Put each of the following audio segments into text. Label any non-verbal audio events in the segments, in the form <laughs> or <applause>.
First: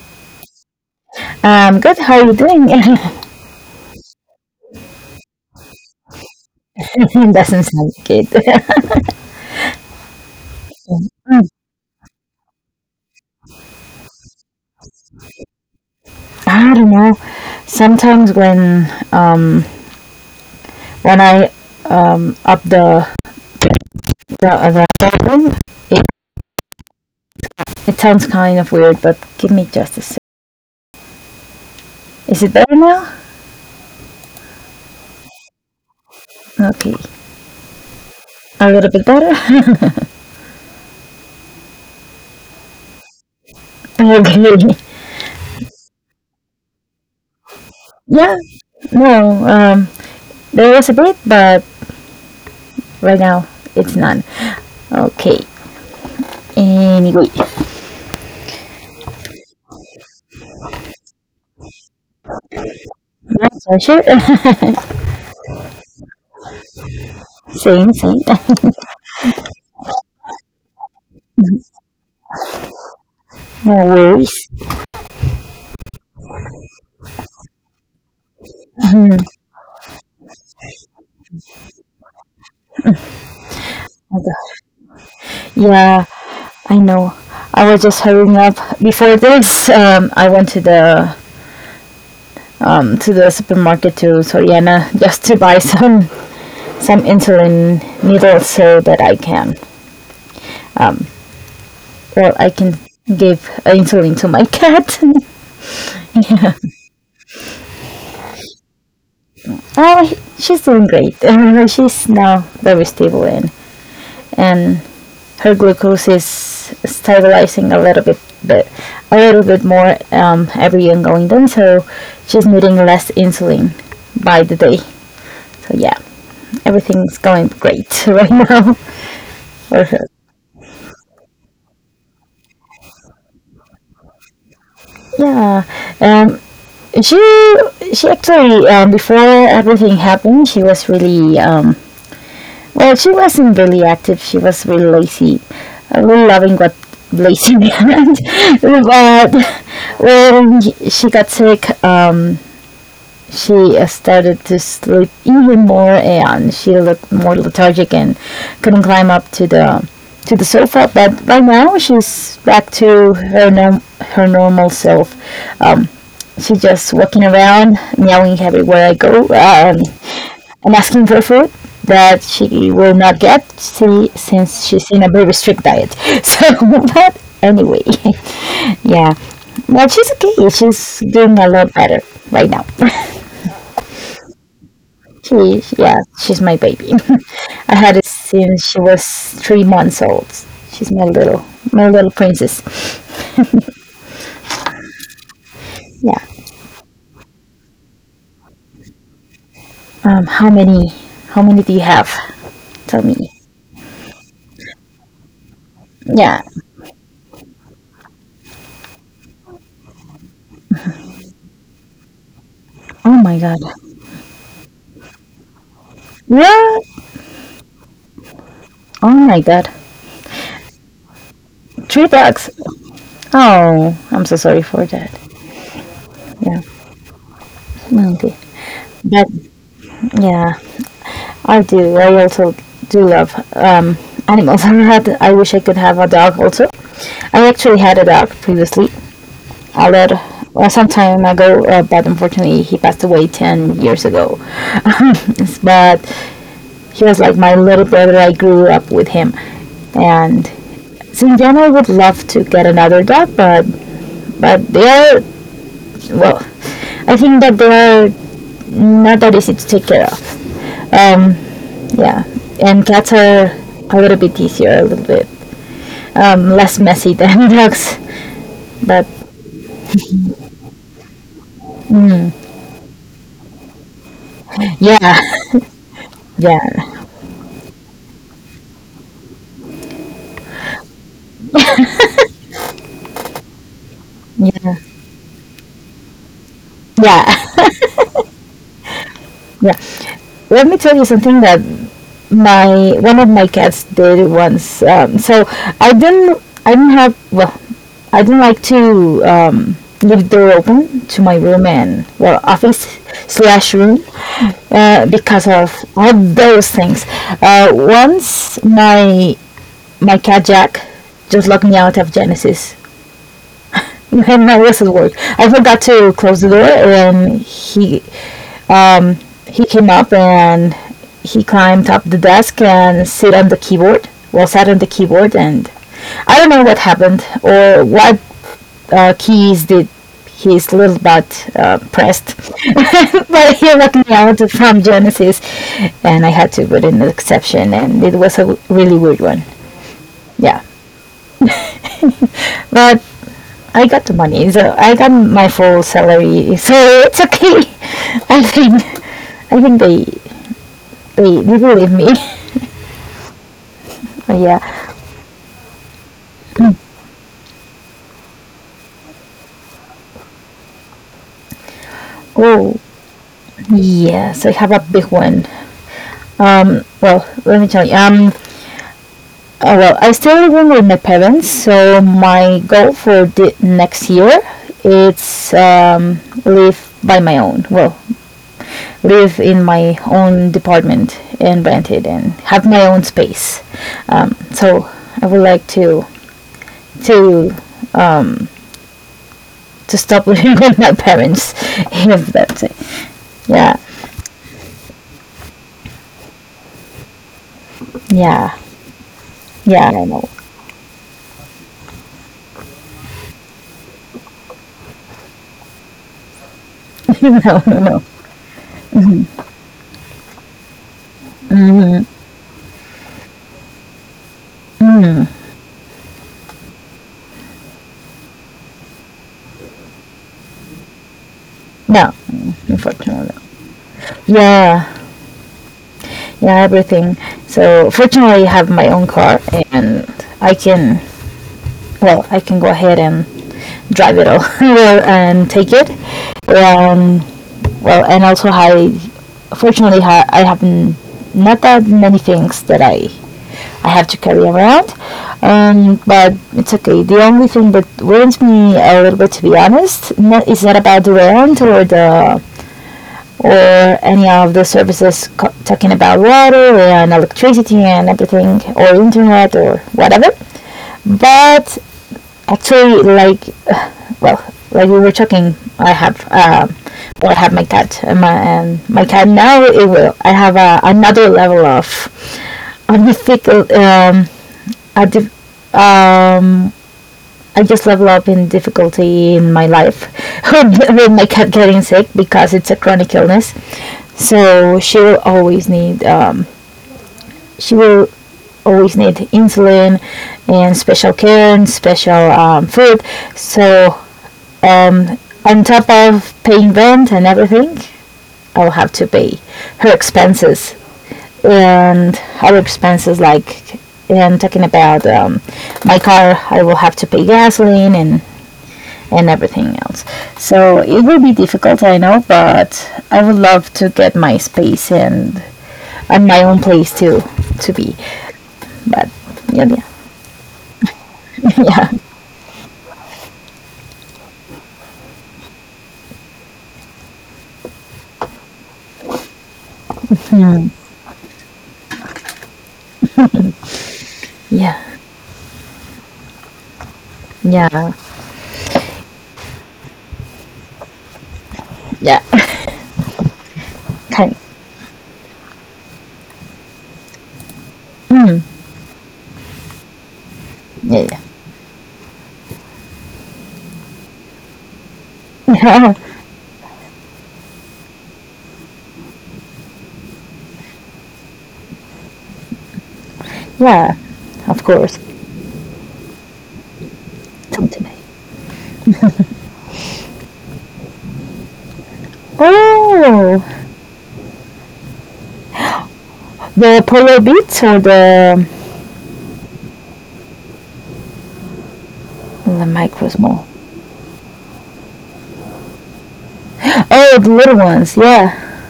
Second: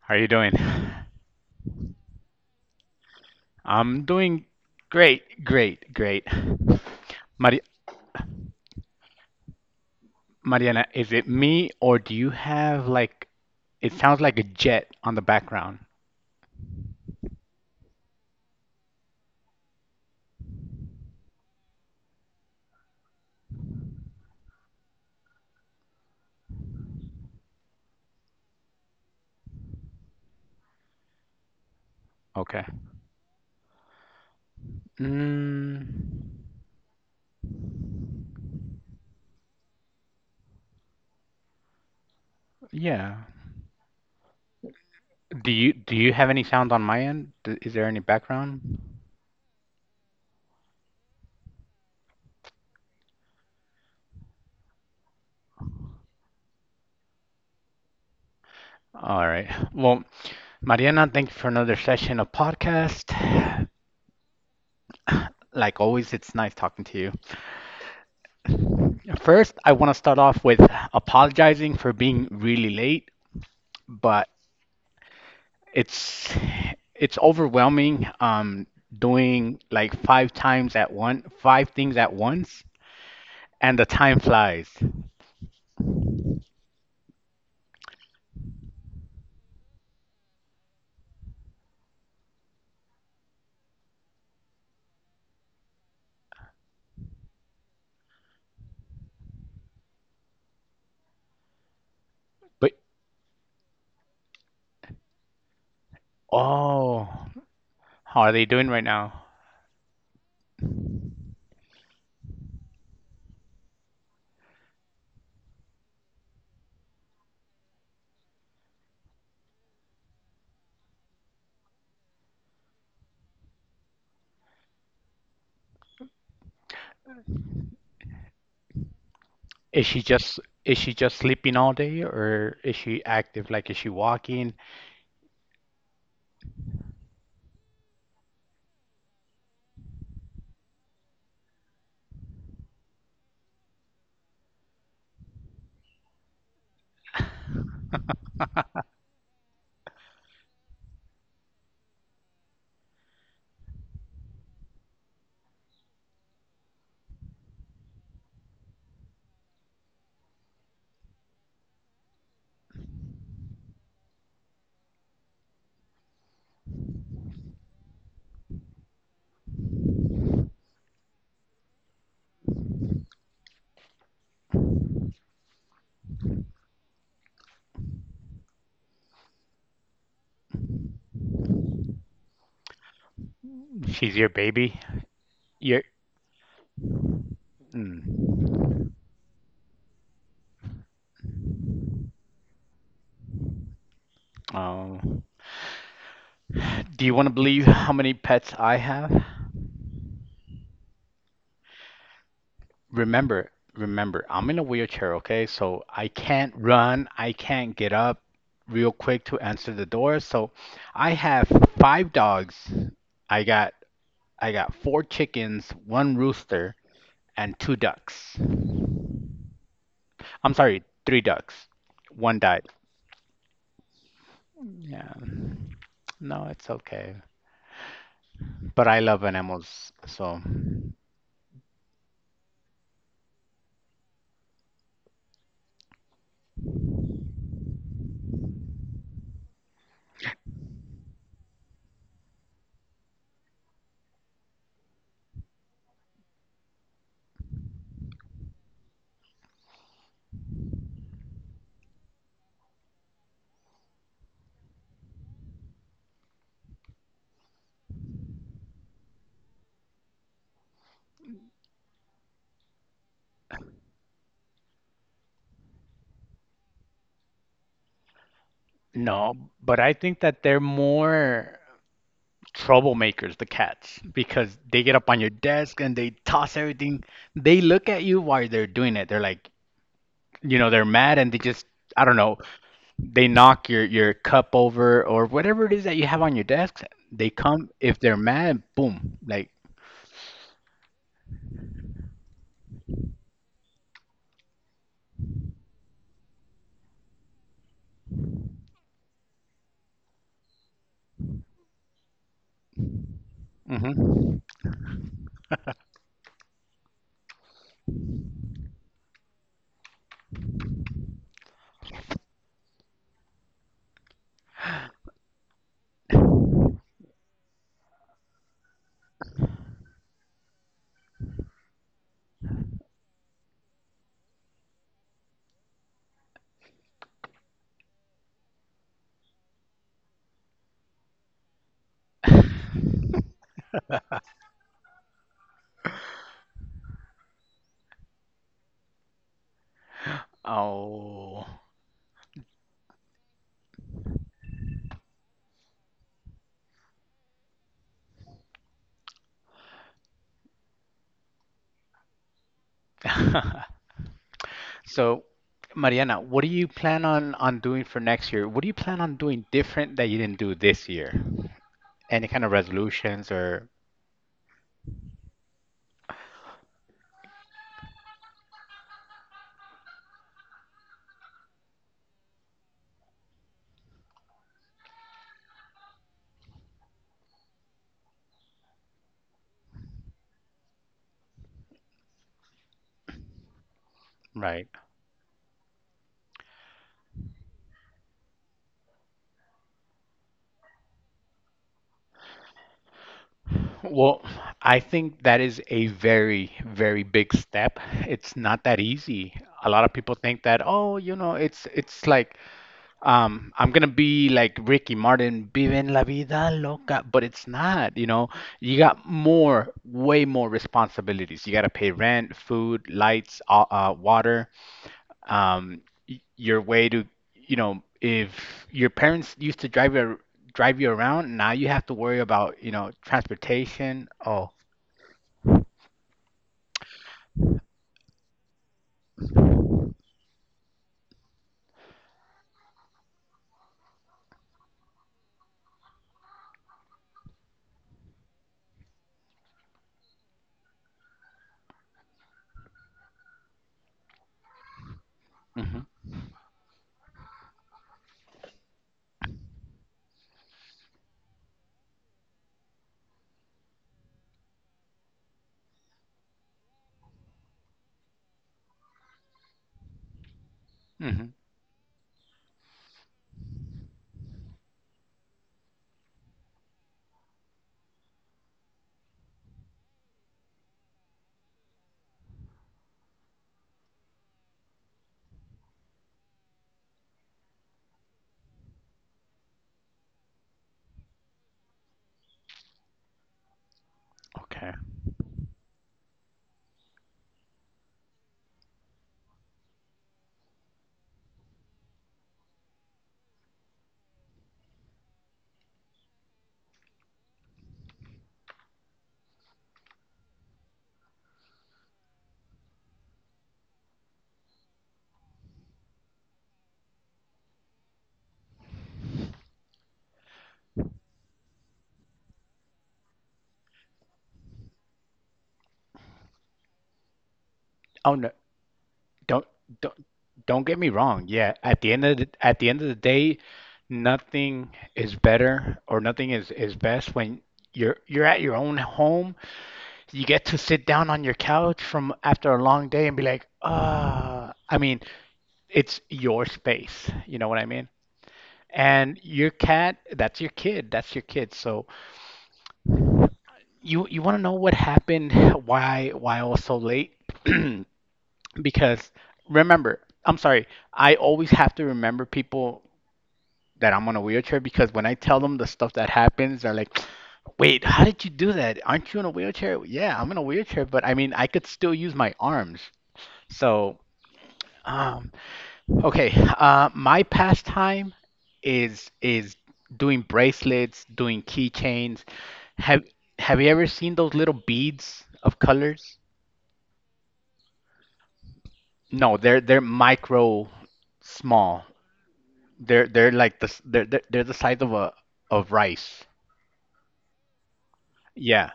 How are you doing? good, how are you doing? <laughs> I'm doing great, great, great. Mari Doesn't sound good. <laughs> Mariana, is it me or do you have like, it sounds like a jet on the background. I don't know. Sometimes when I up the volume, it, it sounds kind of weird. But give me just a sec. Is it Okay. better now? Mm, Okay, a little bit better. <laughs> yeah. Okay. Do you have any sound on my end? D Is there any Yeah. background? No. There was a bit, but right now it's none. Okay. Anyway, All right. Well, Mariana, thank you for another session of podcast. that's our shit. <laughs> Like always, it's nice talking to you. Same, same. <laughs> First, I want to start off with apologizing for being really late, No but worries. it's it's overwhelming doing like five things at once and the time Okay. flies Yeah, I know. I was just hurrying up. Before this, I went to the supermarket to Soriana <laughs> just to buy some insulin needles so that I can um, well I but can give insulin to my cat. <laughs> Yeah. oh how are they doing right now Oh, she's doing great. <laughs> She's now very stable and her glucose is stabilizing a little bit, but a little bit more every year going down. So she's needing less insulin by the day. So yeah, everything's going great right now. is she <laughs> just is she just sleeping all day or is she active like is she walking Yeah, um, she she actually before everything happened, she was really well. She wasn't really active. She was really lazy. I really loving what lazy <laughs> but when she got sick, she started to sleep even more and she looked more lethargic and couldn't climb up to the sofa, but by now she's back to her normal self. um, she's just walking around meowing everywhere I go, and asking for food that she will not get, see, since she's in a very strict diet. <laughs> So but anyway, <laughs> yeah, well, she's okay. She's doing a lot better right now. <laughs> she's your baby your Yeah, she's my baby. <laughs> I had it mm. since she was 3 months old. She's my little princess. Oh, Yeah. do you want to believe how many pets I have? Um, how many, how many do you have? Tell me. Remember, remember, I'm in a wheelchair, okay? So I Yeah. can't run, I can't get up real quick to answer the door. So I have five dogs. Oh my I god. got I got four chickens, one rooster, What? and two ducks. Oh my god. I'm sorry, three ducks. Three One dogs. died. Oh, I'm so sorry for Yeah, that. no, Yeah. it's okay. Well, okay. But I love But animals, so yeah, I do. I also do love animals. <laughs> I had. I wish I could have a dog also. I actually had a dog previously, I read some time ago, but unfortunately he passed away 10 years ago. <laughs> But he was like my little brother, I grew up with him. And since then I would love to get another dog, but, they are, well, I think that they are not that easy to take care of. Um, yeah, and cats are a little bit easier, a little bit less messy than <laughs> dogs, but no, but I think that they're more mm, troublemakers, the cats, because they get up on yeah, your desk and they <laughs> toss everything. yeah, They look at you while they're doing it. They're like, you know, they're mad and they just, I don't know, they knock your cup yeah, over or whatever it is that you have on your desk. They yeah, come if they're mad, boom, like, <laughs> yeah. Let me tell you something that my one of my cats did once. So, I didn't have, well, I didn't like to leave the door open to my room and well, office <laughs> slash room, hmm. Because of all those things. Once my cat Jack just locked me out of Genesis. And I was at work. I forgot to close the door, and um, he came up and he climbed up the desk and sit on the keyboard. Well, sat on the keyboard, and I don't know what happened or what keys did his little butt pressed, <laughs> but he let me out from Genesis, and I had to put in an exception, and it was a really weird one. Yeah, Oh. but I got the money, so I got my full salary, so it's okay. <laughs> I think I think they believe me. <laughs> <laughs> Yeah. So, Mariana, what do you plan on doing for next year? What do you plan on doing different that you didn't do this year? Any kind of Oh, resolutions or yes. I have a big one. Well, let me tell you. Oh, well, I still living with my parents, so my goal for the next year it's live by my own. Well, live in my own department and rent it and have my own space. Right? So I would like to to stop <laughs> living with my parents. <laughs> If that's it. Yeah. Well, I think that is a very, very big step. It's Yeah. not that easy. A lot Yeah. of I people know. think that, oh, you know, it's like I'm gonna be like Ricky Martin, viven la vida loca, <laughs> but No. it's No. not, No. you know. You got more, way more responsibilities. You gotta pay rent, food, lights, water, um, your way to, you know, if your parents used to drive you around, now you have to No, worry about, you know, unfortunately. transportation. Oh, Yeah, yeah, everything. So fortunately, I have my own car, and I can I can go ahead and drive it all <laughs> and take it. Um, well, and also I fortunately I have not that many things that I have to carry around. hmm. But it's okay. The only thing that worries me a little bit, to be honest, not, is not about the rent or the, or any of the services talking about water and electricity and everything or internet or whatever, Hmm. but actually, like, <sighs> well, like we were talking, I have well, I have my cat and my cat now. It will, I have another level of on the, um, a, I just level up in difficulty in my life <laughs> with my cat getting sick because it's a chronic illness. Okay. So she will always need she will always need insulin and special care and special food. So um, on top of paying rent and everything, I will have to pay her expenses and other expenses like and talking about my car, I will have to pay gasoline and everything else. So it will be difficult, I know, but I would love to get my space and my own place too to be. Oh no, But don't yeah, don't don't get me wrong. Yeah, at the yeah, end of the day, nothing is better or nothing is is best when you're at your own home. You get to sit down on your couch from after a long day and be like, ah, <laughs> I yeah, mean, it's your space. You know what I yeah, mean? yeah, And your cat, that's your kid. That's your kid. So <laughs> yeah, you want kind, to know what happened? Why I was so late? <clears throat> because remember, I'm sorry, I yeah, always have to remember people that I'm on a wheelchair because when I tell them the stuff yeah, that happens, they're like, wait, how did you do that? Aren't you in a wheelchair? Yeah, I'm in a wheelchair, but I mean, I could still use my arms. <laughs> So, yeah. Of course, um, okay, my come to me. pastime is doing bracelets, doing keychains. Have Oh, have you ever seen those little beads of colors? the polar beats or the No, they're micro small. the micro They're small. like they're the size of a of rice. Oh, the little ones. Yeah, Yeah.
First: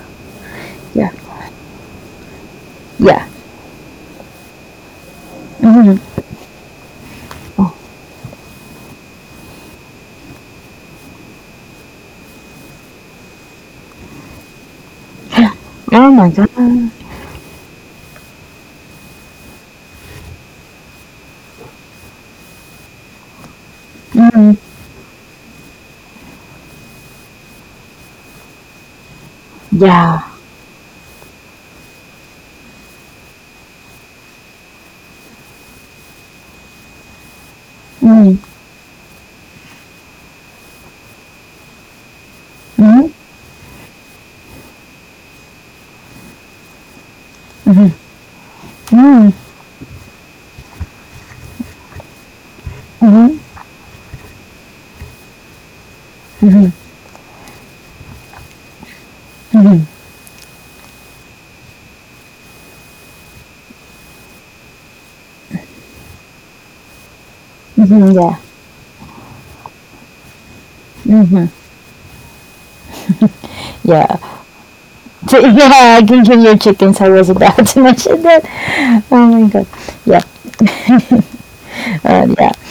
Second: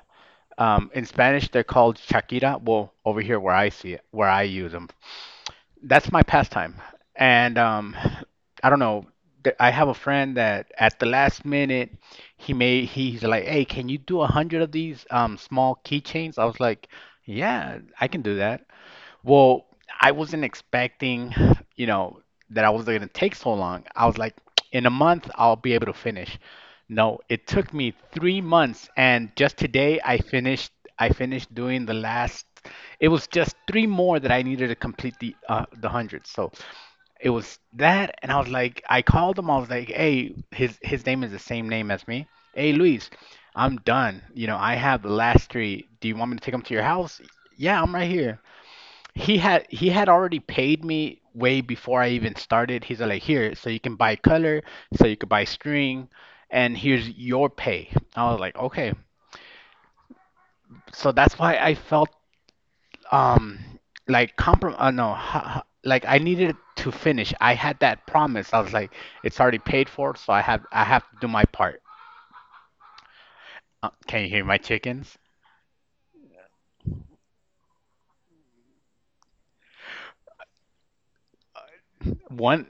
In yeah, Spanish, they're called chaquira. Well, over yeah. here where I see it, where I use them, Hmm. that's my pastime. And I don't know. I have a friend that at the last minute he's like, "Hey, can you do a hundred of these small Oh my keychains?" I was god. like, "Yeah, I can do that." Well, I wasn't expecting, you know, that I was going to take so long. I was like, Mhm. in a month, I'll be able to finish. No, it took me 3 months, and just today I Yeah. finished. I finished doing the last. It was just three more that I needed to complete the hundred. So it was that, and I was like, I called him. I was like, hey, his name is the same name as me. Hey, Luis, I'm done. You know, I have the last three. Do you want me to take them to your house? Yeah, I'm right here he had already paid me way before I even started. He's like, here, so you can buy color, so you could buy string, and here's your pay. I was like, okay. So that's why I felt um like comprom no ha, ha- like I needed to finish. I had that Hmm. Yeah. promise. I was like, it's already paid for, so I have to do my part. Yeah. Can you <laughs> hear my chickens? So, yeah, I can kill your chickens. I was about to <laughs> mention that. Oh my god. Yeah. Yeah. One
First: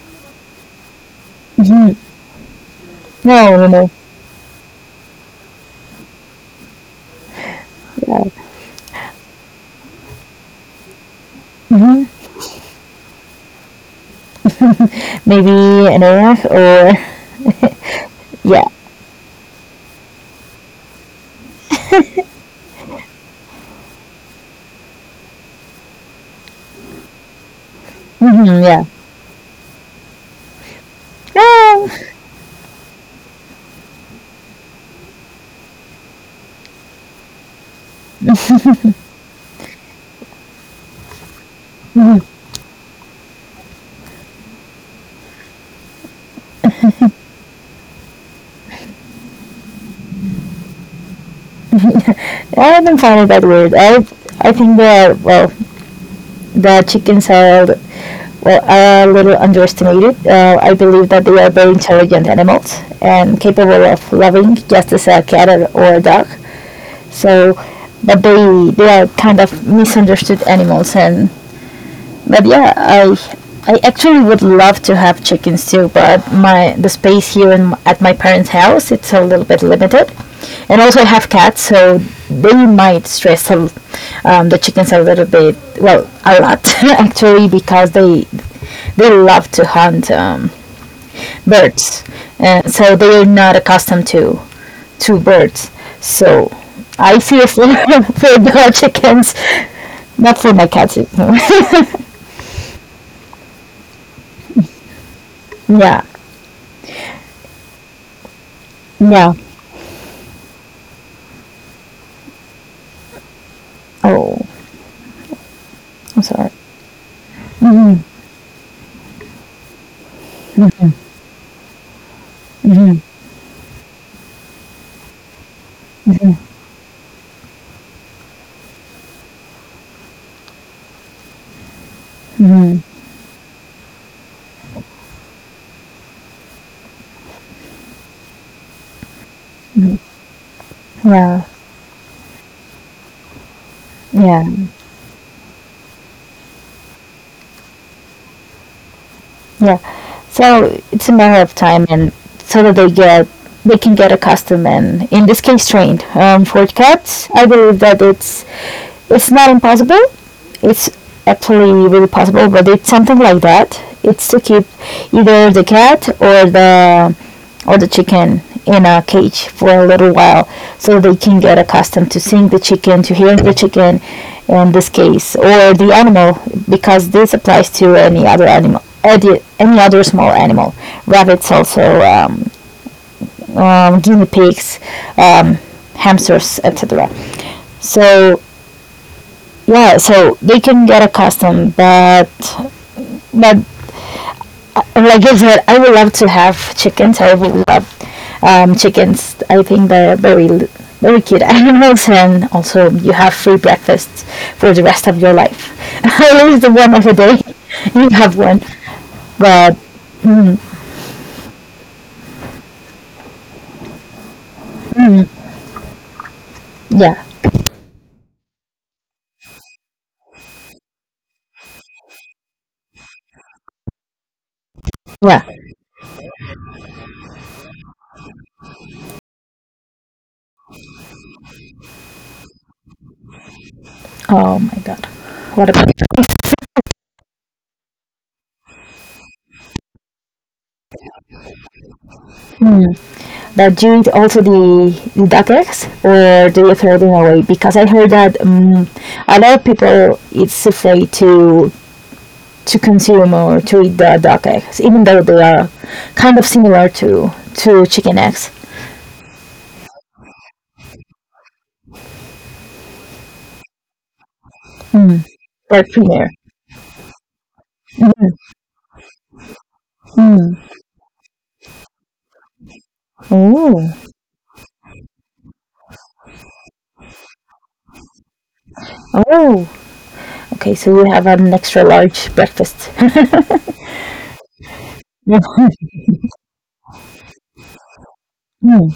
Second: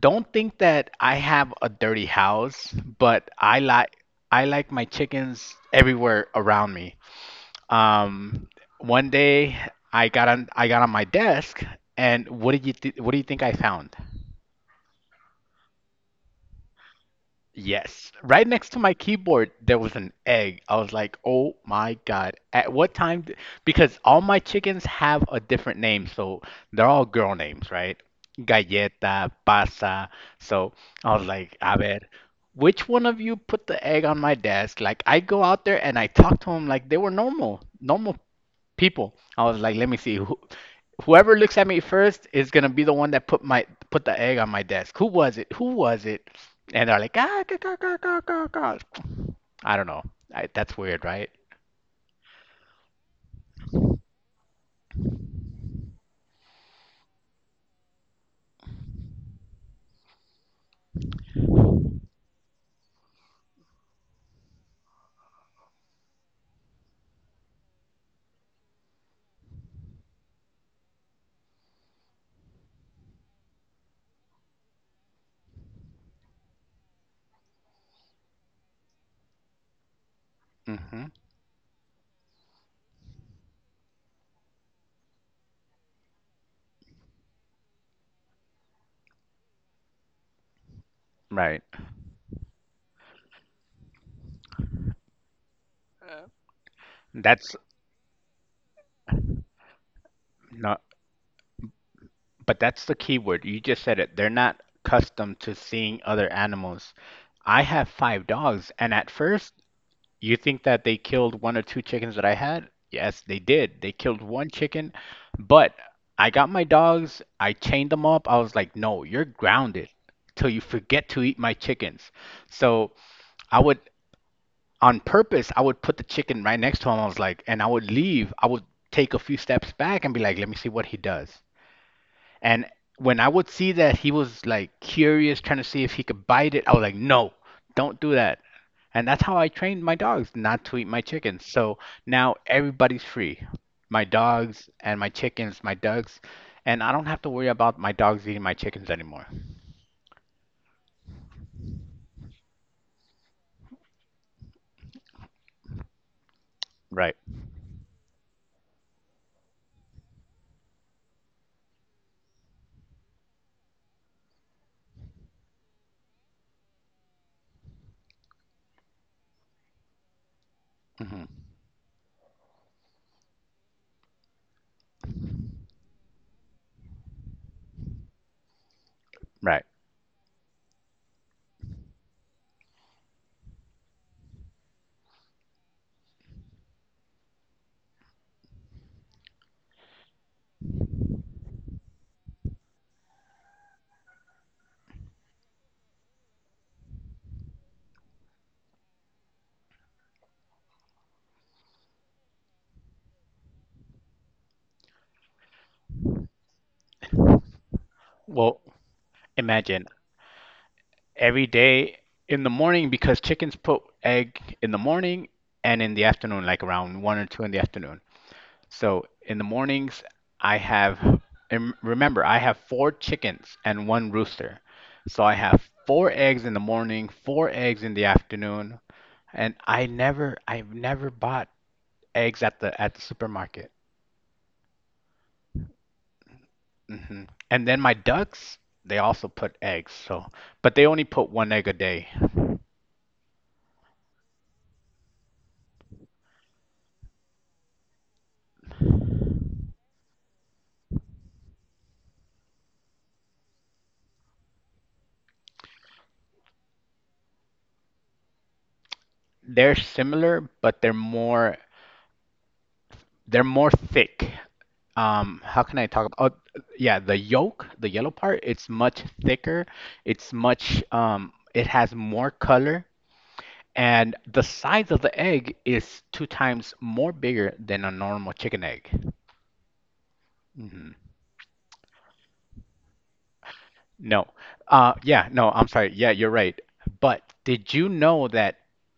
don't think that I have a dirty house, but No, no, no. I like my chickens everywhere around me. Yeah, Um, one day I got on my desk, and what did you what do you think I found? maybe an AF or Yes, right yeah, next to my keyboard there was an egg. I was like, "Oh my God. At what time d because all my chickens have a different name, so they're all girl names, right? Yeah. Galleta, Pasa. So I was like, "A Um, ver, which one of you put the egg on my desk?" Like I go out there and I talk to them like they were normal, normal people. I was like, "Let me see whoever looks at me first is gonna be the one that put the egg on my desk. Who was it? Who was it? And they're like, ah, gah, gah, gah, gah, gah, gah." I don't know. That's weird, right? I haven't found it that weird. I think that, well, the chickens are, well, are a little underestimated. I believe that they are very intelligent animals and capable of loving just as a cat, or a dog. So, but they are kind of misunderstood animals, and but yeah, I actually would love to have chickens too, but my the space here in, at my parents' house it's a little bit limited, and also Hmm. I have cats, so they might stress the chickens a little bit, well, a lot, <laughs> actually, because they love to hunt Right. birds, and so they are not accustomed to birds. So I That's seriously, <laughs> for the chickens, not for my not, cats. but that's the key word. You just said it. They're not accustomed to seeing <laughs> Yeah, other animals. I have five dogs, and at yeah. first you think that they killed one or two chickens that I had? Yes, they did. They killed Oh, one chicken, but I'm I got sorry. my dogs, I chained them up. I was like, no, you're grounded till you forget to eat my chickens. So I would, on purpose, I would put the chicken right next to him. I was like, and I would leave. I would take a few steps back and be like, let me see what he does. And when I would see that he was like curious, trying to see if he could bite it, I was like, no, don't do that. And that's how I trained my dogs not to eat my Yeah, chickens. So now everybody's free. My yeah, dogs and my chickens, my ducks, and I don't have to worry about my dogs eating my chickens anymore. yeah. So it's a matter of time, and so that they can get accustomed and in this case trained. For Right. cats, I believe that it's not impossible. It's actually really possible, but it's something like that. It's to keep either the cat or the chicken in a cage for a little while so they can Hmm. get accustomed to seeing the chicken, to hearing the chicken in this case, or the animal, because this applies to any other animal, any Right. any other small animal. Rabbits also, guinea pigs, um, hamsters, etc. So yeah, so they can get accustomed, but but like I said, I would love to have chickens. I would love chickens. I think they're very, very cute <laughs> animals, and also you have free breakfasts for the rest of your life. <laughs> At least one of a day, <laughs> you have Well, one. But imagine every day in the morning because chickens put egg in the morning and in the afternoon, like around one yeah, or two in the afternoon. So in the mornings, I have, and remember, I have four chickens and one rooster. So I yeah. have four eggs in the morning, four eggs in the afternoon, and I've never bought eggs at the supermarket. Oh my god, what about that? Hmm. And then my ducks, they also put eggs. So, but they only put one egg a day. Do you eat also the duck eggs, or do you throw them away? Because I heard that a lot of people it's afraid to consume or to eat the duck eggs, even though they are kind of similar to chicken eggs. They're similar, but they're more thick. Mm. Um, how can They're I talk about thinner. oh, yeah the yolk the yellow part it's much thicker it's Mm. much it has more color Oh, and the size of the egg is two times more bigger than a normal chicken egg. oh. Okay, Hmm. so we have an extra large breakfast. No, uh, yeah, no, <laughs> I'm sorry, yeah, you're right, but did you know that Mm.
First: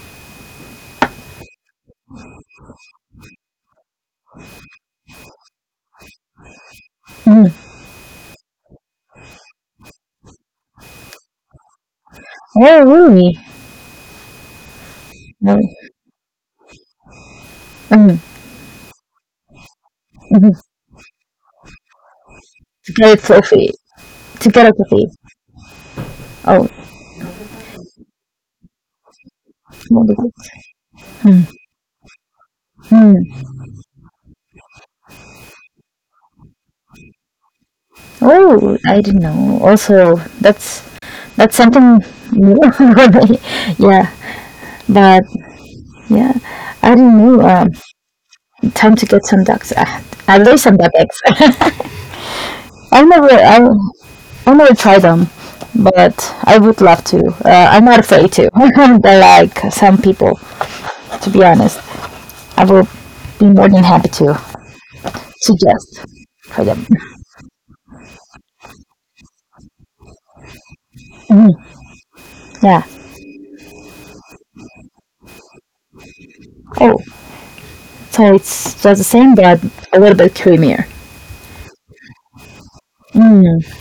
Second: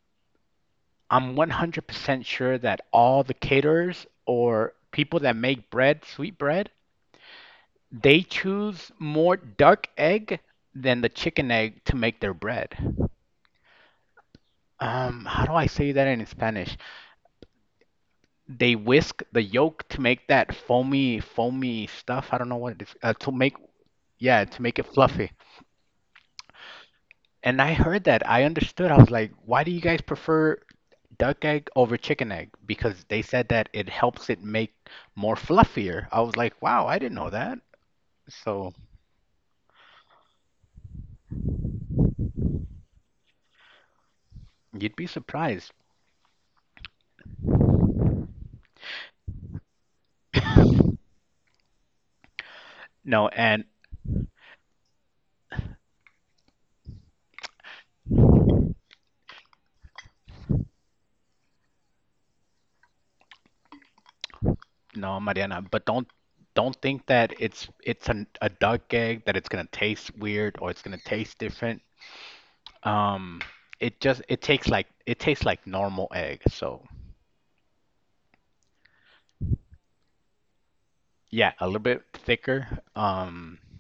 I'm 100% sure that all the caterers or people that make bread sweet bread. Mm. They choose more duck egg than the chicken egg to make their bread. Oh, really? How do No. I say that in Spanish? Mm. They whisk the yolk to make Mm. that foamy, foamy stuff. I don't know what it is. It's very To make, fluffy. yeah, To to get a make it coffee. fluffy. Oh, And I heard that. I understood. I was like, why do you guys no. prefer duck egg over chicken egg? Because they Mm. said that it helps it make more fluffier. I was like, wow, I didn't know that. So Oh, I didn't know. Also, that's that's something <laughs> new. Yeah, you'd be but surprised. yeah, I didn't know. Time to get some ducks. Ah, I love some duck eggs. <laughs> I never, No, and I, I never try them, but I would love to. I'm not afraid to. <laughs> They like some people, to be honest. I will be more than happy to no, Mariana, but suggest for don't them. think that a duck egg that it's gonna taste weird or it's gonna taste Mm, different. yeah. Um, it just it tastes like normal egg. So Oh, so it's just the same, but a little bit creamier. yeah, a little bit thicker. Um, Mm,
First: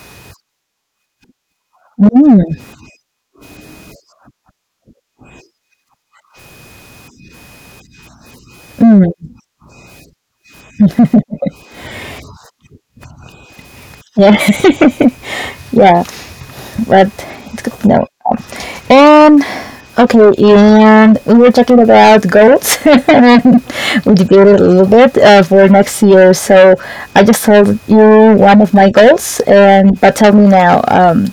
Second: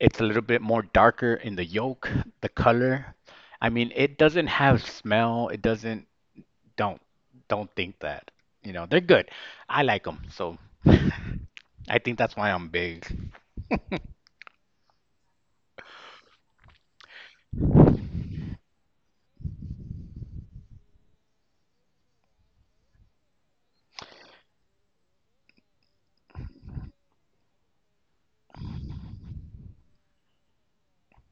it's a little bit more darker in the yolk, the mm, color. I mean, it doesn't have smell. It doesn't. Don't don't think that. You know, they're good. I like them. So <laughs> I think that's why I'm big. yeah, <laughs> yeah. But it's good to know. And okay, and we were talking about goals, <laughs> and we debated a little bit for next year. So I just told you one of my goals, and but tell me now,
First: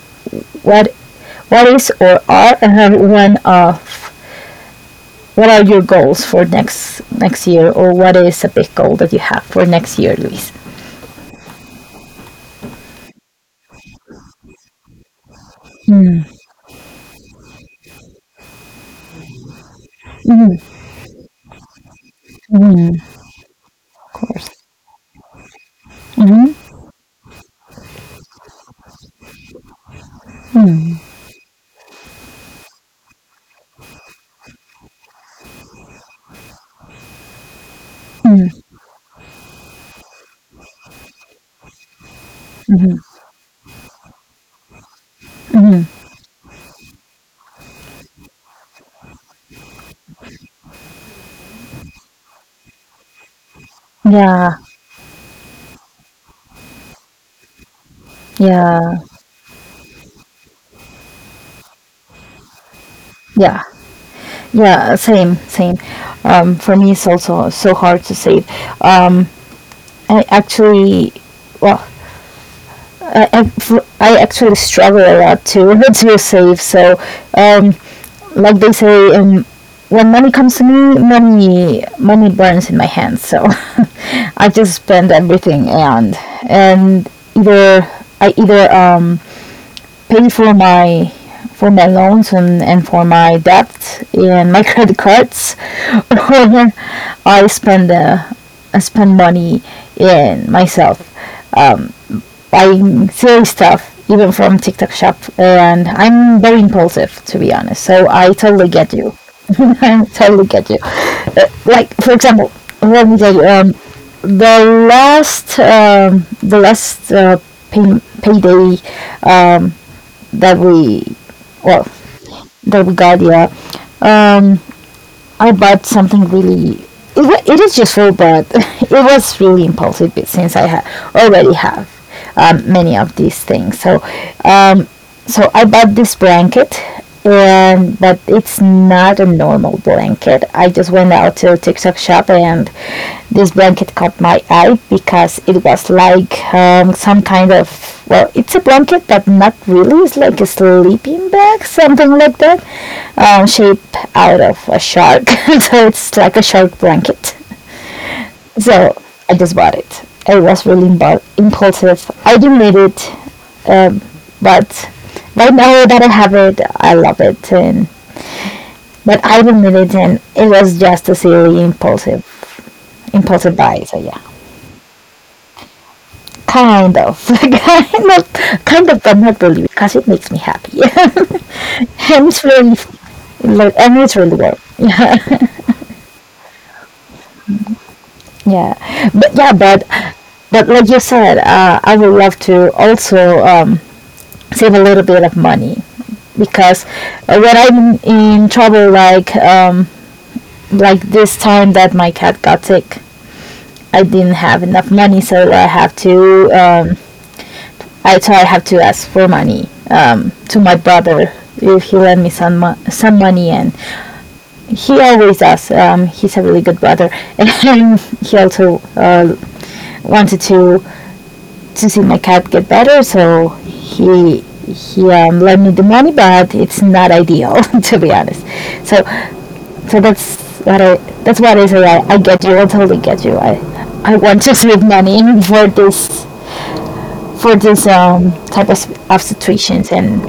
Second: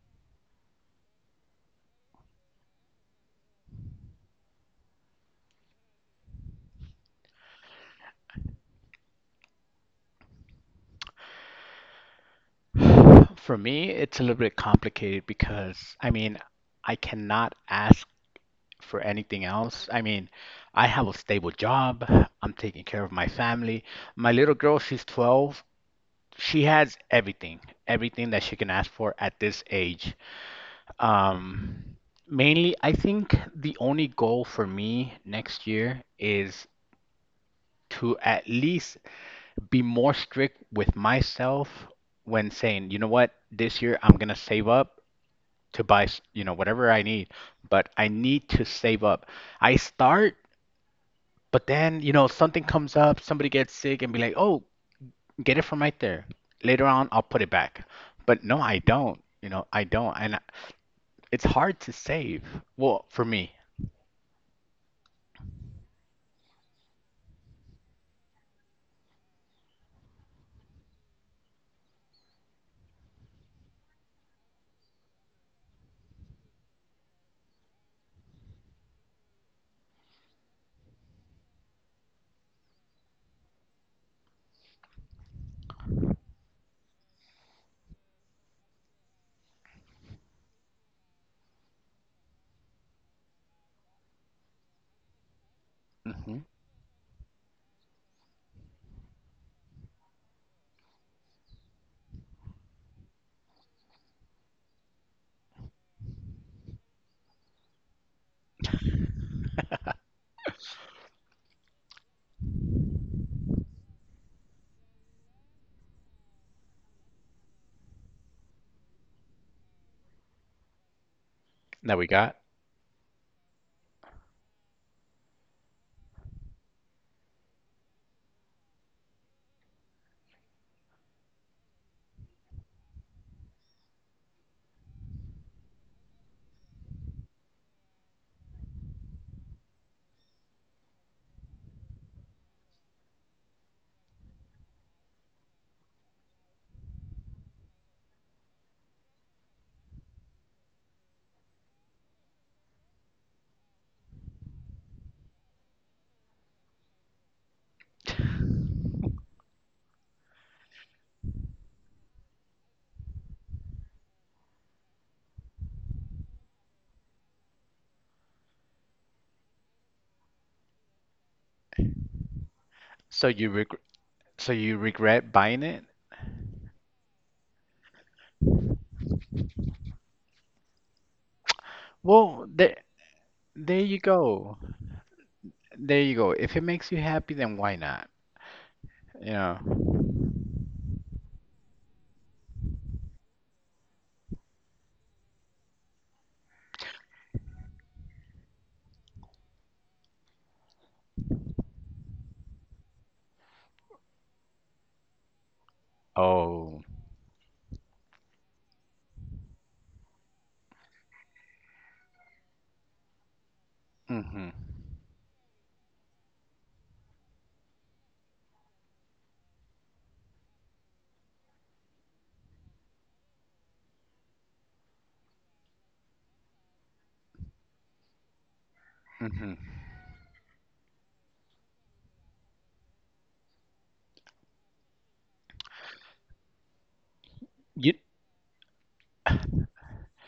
what what is or are, one of what are your goals for next year, or what is a big goal that you have for next year, Luis? For me, it's a little bit complicated because I mean, I cannot ask for anything else. I mean, I have a stable job. I'm taking care of my family. My little girl, she's 12. She has everything, everything that she can ask for at this age. Um, Mainly, I think the only goal for me next year is to at least be more strict with myself when saying, Mm-hmm. you know what, this year I'm gonna save up to you know, whatever I need, but I need to save up. I start, but then, you know, something comes up, somebody gets sick and be like, Yeah, "Oh, get it from right there." Later on, I'll put it back. But no, I yeah, don't. You know, I don't. It's hard to save. Well, for me. yeah. Yeah, same, same. For me, it's also so hard to save. Um, I actually, well, I, fr- I actually struggle a lot to <laughs> to save. Um, like they say, when money comes to me, money burns in my hands. So, <laughs> I just spend everything, and and either I either pay for my loans and, for my debt and my <laughs> credit cards or Hmm. <laughs> I spend uh, I spend money in myself buying silly stuff even from TikTok shop, and I'm very impulsive to be honest, so I totally get you. <laughs> I totally get you. Like for example, let me tell you, the last um, the last pay, payday um, that we well That we got. that we got, yeah. um I bought something really. It is just so bad. <laughs> It was really impulsive, but since I already have, many of these things. So, um, I bought this blanket, and but it's not a normal blanket. I just went out to a TikTok shop, and this blanket caught my eye because it was like, some kind of, well, it's a blanket, but not really. It's like a sleeping bag, something like that, shape out of a shark. <laughs> So it's like a shark blanket. So I just bought it. I was really impulsive. I didn't need it, um, but right now that I have it, I love it. And but I didn't need it, and it was just a silly So you impulsive reg- buy. So yeah, so you regret buying it? kind of, <laughs> kind of, but not really because it makes me happy, <laughs> and it's Well, really, like, there and you it's really go. well. Yeah. There you go. If it makes you happy, then why not? You Yeah, know. but like you said, I would love to also, save a little bit of money, because, when I'm in trouble, like, like this time that my cat got sick, I didn't have enough money, so I have to. Oh. I So I have to ask for money, to my brother, if he lend me some some money, and Mhm. he always does. He's a really good brother, <laughs> and he also, wanted to, since my cat get better, so he lent me the money, but it's not ideal, <laughs> to be honest. So Mhm. so that's what I that's what I say. I get you. I totally get you. I want to <laughs> save money for this, You um, type of situations and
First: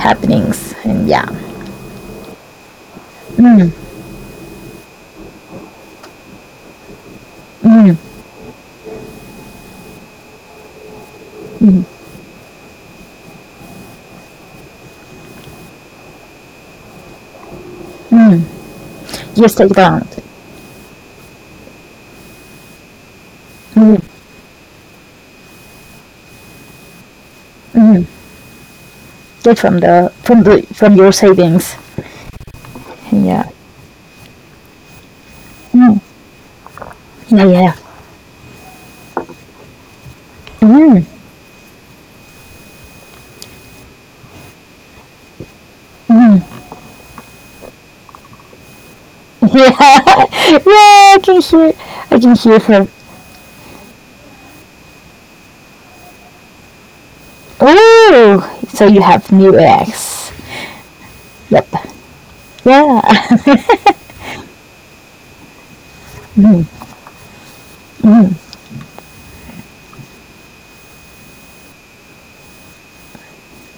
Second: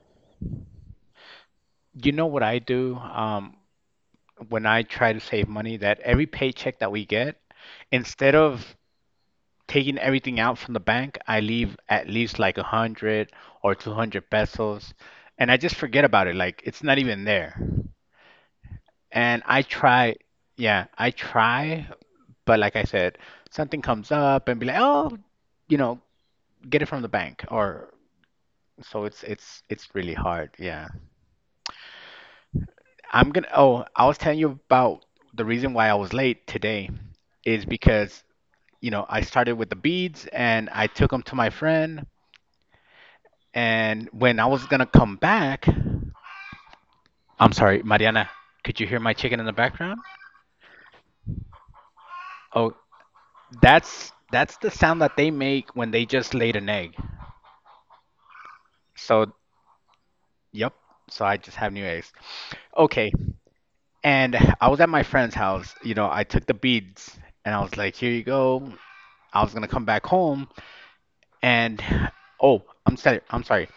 happenings. And yeah, You know what I do, when I try to save money, that every paycheck that we get, instead of taking everything out from the bank, I leave at least like 100 or 200 pesos, and I just forget about it. Like it's not even there. And just I take down try, yeah, I try, but like I said, something comes up and be like, oh, you know, get it from the bank, or so it's get it's from it's the really from hard. the Yeah. from your savings. I'm gonna. Yeah. Oh, I was telling you about the reason why I Mm. was late today Yeah, yeah, is yeah. because, you know, I started with the beads and I Mm. took them <laughs> to my friend. And when I was gonna come back, I'm sorry, Mariana, could you hear my chicken in the Yeah, background? <laughs> yeah, I can hear Oh, her. That's the sound that they make when they just laid an egg. Oh, so you have So, new eggs. yep. So I just Yep. have new eggs. Yeah. Okay. <laughs> And I was at my friend's house. You know, I took the beads and I was like, here you go. I was gonna come back home, and oh, I'm sorry. I'm sorry.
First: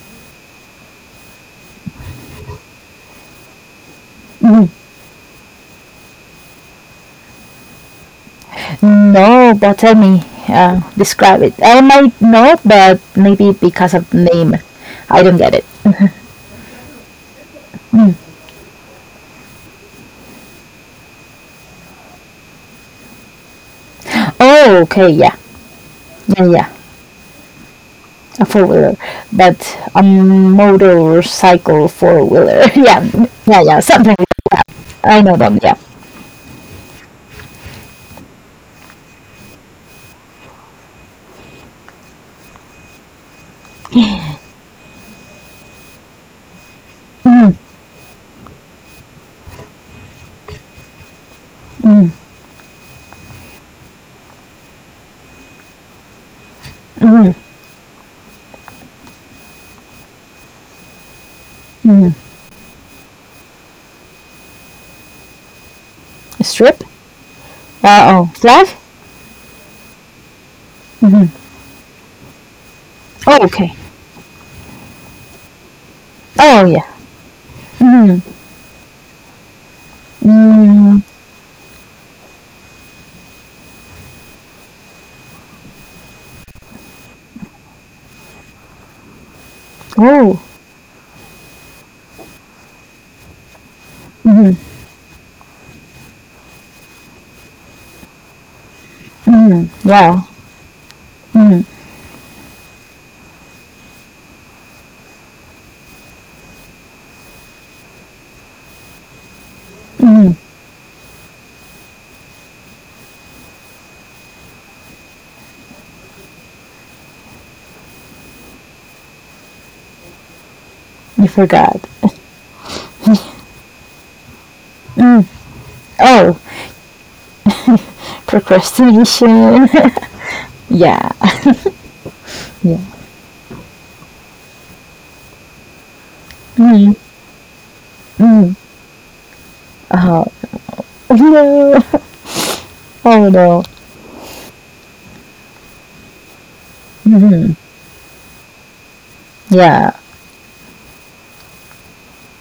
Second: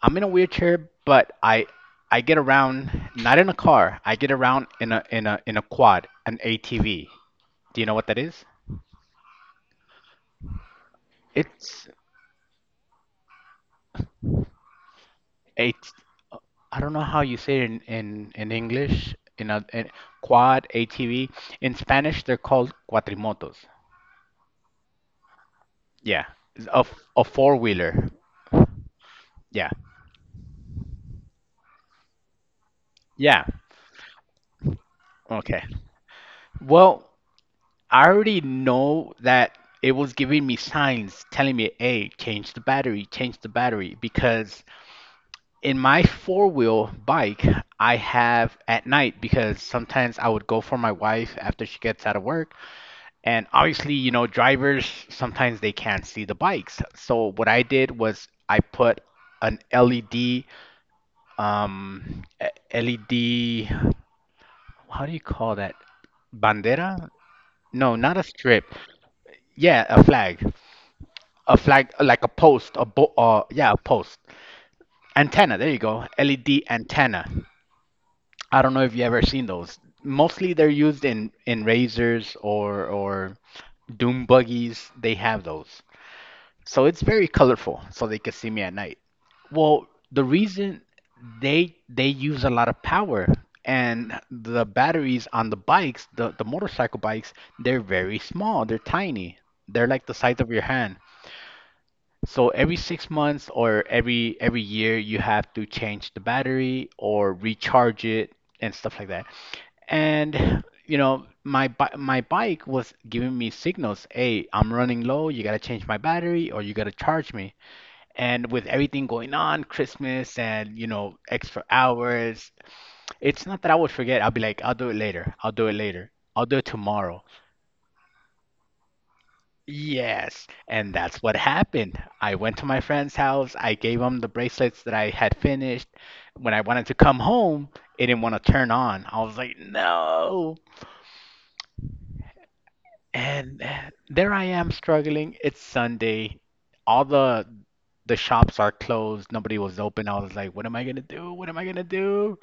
I'm in a wheelchair, but I get around not in a car. I get around in a quad, an ATV. Do you know what that is? No, but tell me, describe it. I It's might know, but maybe because of name, I don't get it. it's I don't know how you say it in in English. In a in Quad ATV. In Spanish, they're called cuatrimotos. Oh, okay, yeah, Yeah, yeah, yeah. a a four wheeler. A four wheeler, but Yeah, a motorcycle four wheeler. <laughs> Yeah, yeah. yeah, yeah. Something I know them. Okay. Yeah. Well, I already know that it was giving me signs telling me, hey, change the battery, change the battery. Because in my four-wheel bike, I have at night, because sometimes I would go for my wife after she gets Mm, out of work. And obviously, you know, drivers sometimes they can't see the bikes. So what I did was I put an LED, mm. um, e- LED, how do you call that? Strip. Bandera? No, Uh not a oh. strip. Flag. Yeah, a flag. Mm-hmm. A flag like a post a bo- Oh, yeah a okay. post antenna, there you go, LED Oh yeah. antenna. Mm-hmm. I don't know if you ever seen those. Mostly they're used Mm, in razors or doom buggies. They have those, so it's very colorful so they can see me at night. Well, the oh. reason, they use a lot of power, and the Mm-hmm. batteries on the bikes, the motorcycle bikes, they're very small, they're tiny, they're like the size Wow. of your hand. Mm. So every 6 months or every year you have to change the battery or recharge it and stuff like that. And you know, my bike was giving me signals, "Hey, I'm running low. You gotta change my battery or you gotta charge me." And with everything going on, Christmas and you know, You extra forgot. hours, it's not that I would forget. I'll be like, "I'll do it later. Mm. I'll do it later. Oh, I'll do it tomorrow." procrastination. Yes, <laughs> and Yeah, that's what happened. I went to my yeah. friend's house. I gave him the bracelets that I had finished. When I wanted to Mm. come home, it didn't want to Mm. turn on. I was like, Oh, no. no. Oh And no. eh, there I am struggling. It's Sunday. All The shops are closed. Nobody was Yeah. open. I was like, what am I gonna do? What am I gonna do?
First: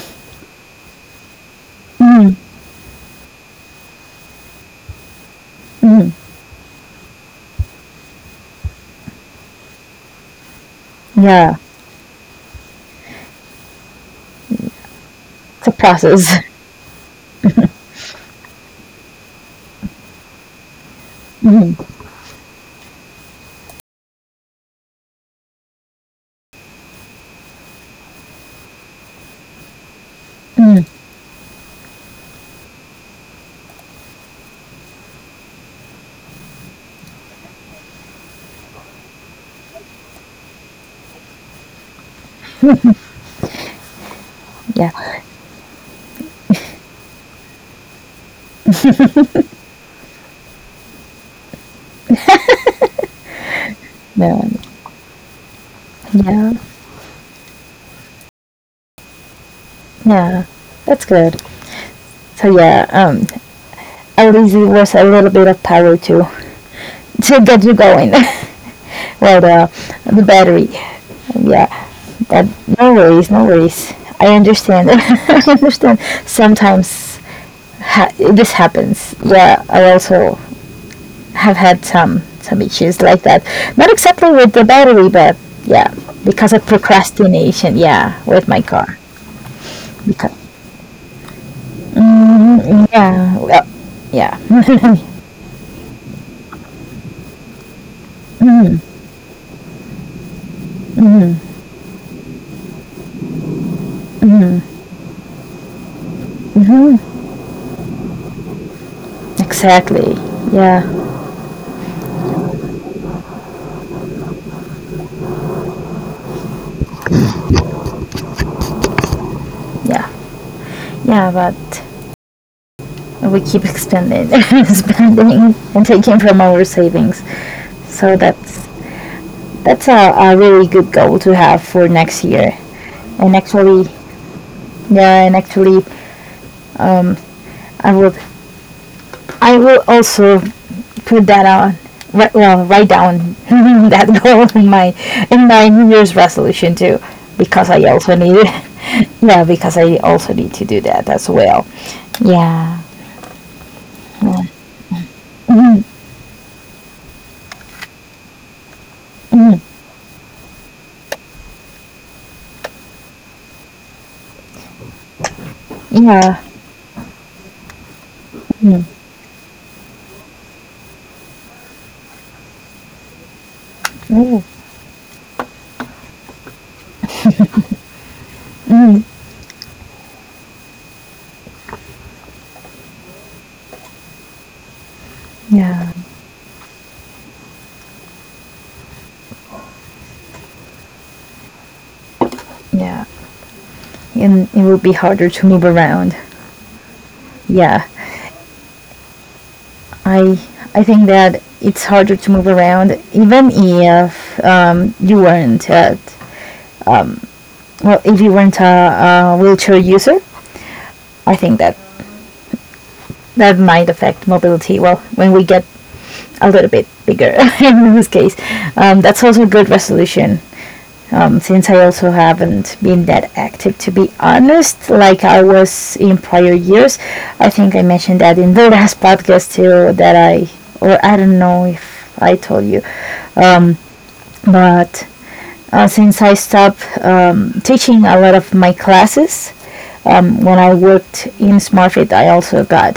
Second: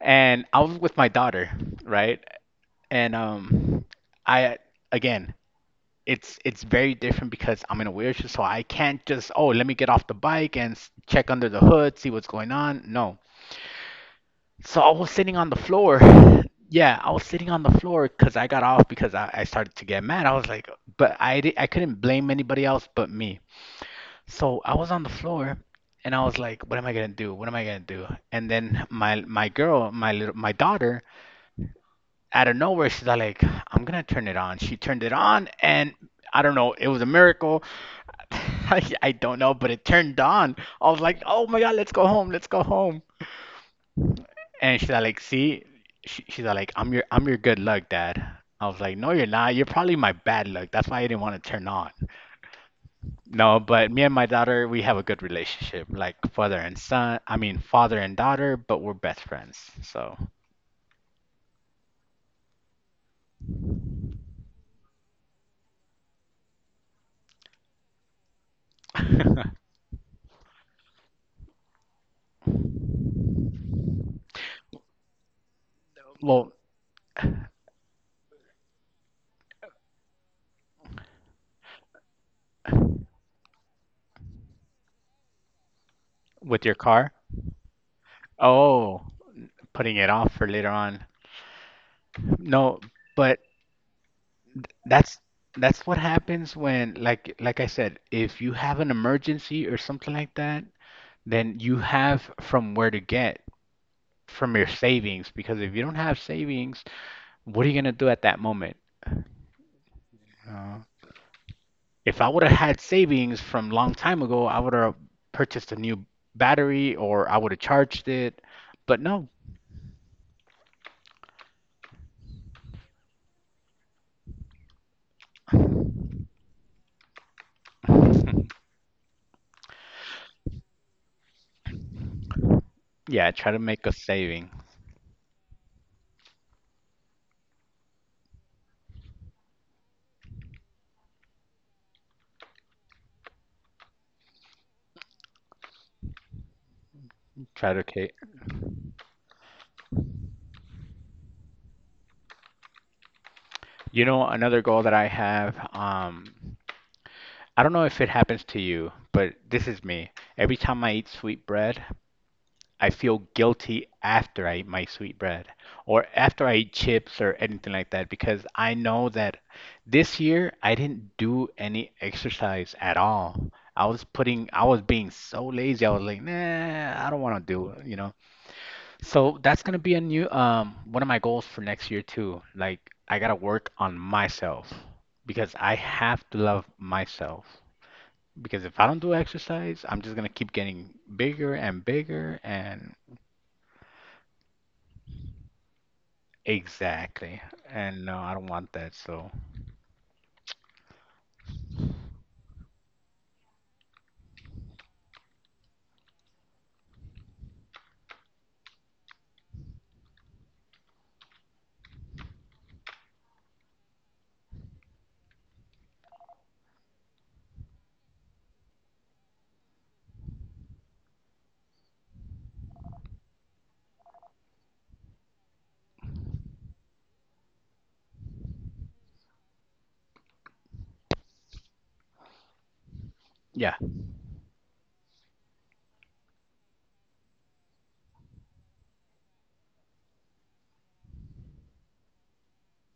And I was with my daughter, right? Mm. And I again, Mm. It's very different because I'm in a wheelchair, so I can't just oh let me get off the bike and check under Yeah. the hood, see what's going on. No, so I was sitting on the It's a floor. <laughs> process. <laughs> <sighs> Yeah, I was sitting on the floor because I got off because I started to get mad. I was like, but I Mm. couldn't blame anybody else but me. So I was on the floor and I was like, what am I gonna do? What am I gonna do? And then my girl, my little my Mm. daughter, out of nowhere, she's all like, I'm gonna turn it on. She turned it on and I don't know, it was a miracle. <laughs> I don't know, but it turned on. I was like, "Oh my God, let's go home, let's go home." And Yeah. she's like, "See," she's like, "I'm your good luck, Dad." I was like, "No, you're not. You're probably my bad luck. That's why I didn't want to turn on." No, but me and my No. daughter, we have a good relationship, like Yeah. father and son. I mean, father and daughter, but we're best friends. So, Yeah. That's good. So yeah, at least it was a little bit of power to <laughs> to get you going. <laughs> Well, <laughs> the battery. Yeah. That, no worries. No worries. I understand. <laughs> I understand. well, Sometimes this happens. Yeah, I also have had some issues like that. Not exactly with the battery, but yeah, because of with your car? procrastination. Yeah, with my car. Oh, putting it Because off for later on. No, mm, yeah, but well, yeah, <laughs> that's that's what happens when like I said, if you mm, have an emergency or something like that, mm, then you have from where to get from your savings, because if you don't have savings, what are you gonna do at that moment? exactly. Uh, Yeah, if I would have had savings from long time ago, I would have purchased a new battery or I would have charged it. But no. yeah, yeah. But we keep expanding, <laughs> spending, and taking from our savings. So <laughs> that's a really good goal to have for next year. Yeah, And try to make actually, a saving. yeah, and actually, Um, I will. I will also put that on. Well, write down <laughs> that goal in my, New Year's resolution too, because Try I to, ca- also need. It. <laughs> Yeah, because I also need to do that as well. Yeah. you know, another goal that I have, Mm, I don't know if it happens to you, but mm, this is me. Every time I eat sweet bread, I feel guilty after I eat my sweet bread or yeah. after I eat chips or anything like that, because I Mm, know that this year I didn't do any exercise at all. Mm, I was being so lazy. I was like, nah, I don't want to do it, you know. mm, So that's gonna be a new, one of my goals for next year too. Like I gotta work on myself because I yeah. have to love myself. Because if I don't do exercise, I'm just gonna keep getting bigger and bigger and Yeah. And it will be harder to move around. exactly. Yeah. And no, I don't want that. So I I think that it's harder to move around, even if, you weren't at, um, well, if you weren't a wheelchair user, I think that that might affect mobility. Well, when we get a little bit bigger <laughs> in this case, that's also a good resolution. Since I also haven't been that active, to be honest, like I was in prior years. I think I mentioned that in the <laughs> last podcast too. Or I don't know if I told you, yeah, um, but since I stopped, teaching a lot of my classes. When I worked in SmartFit, I also got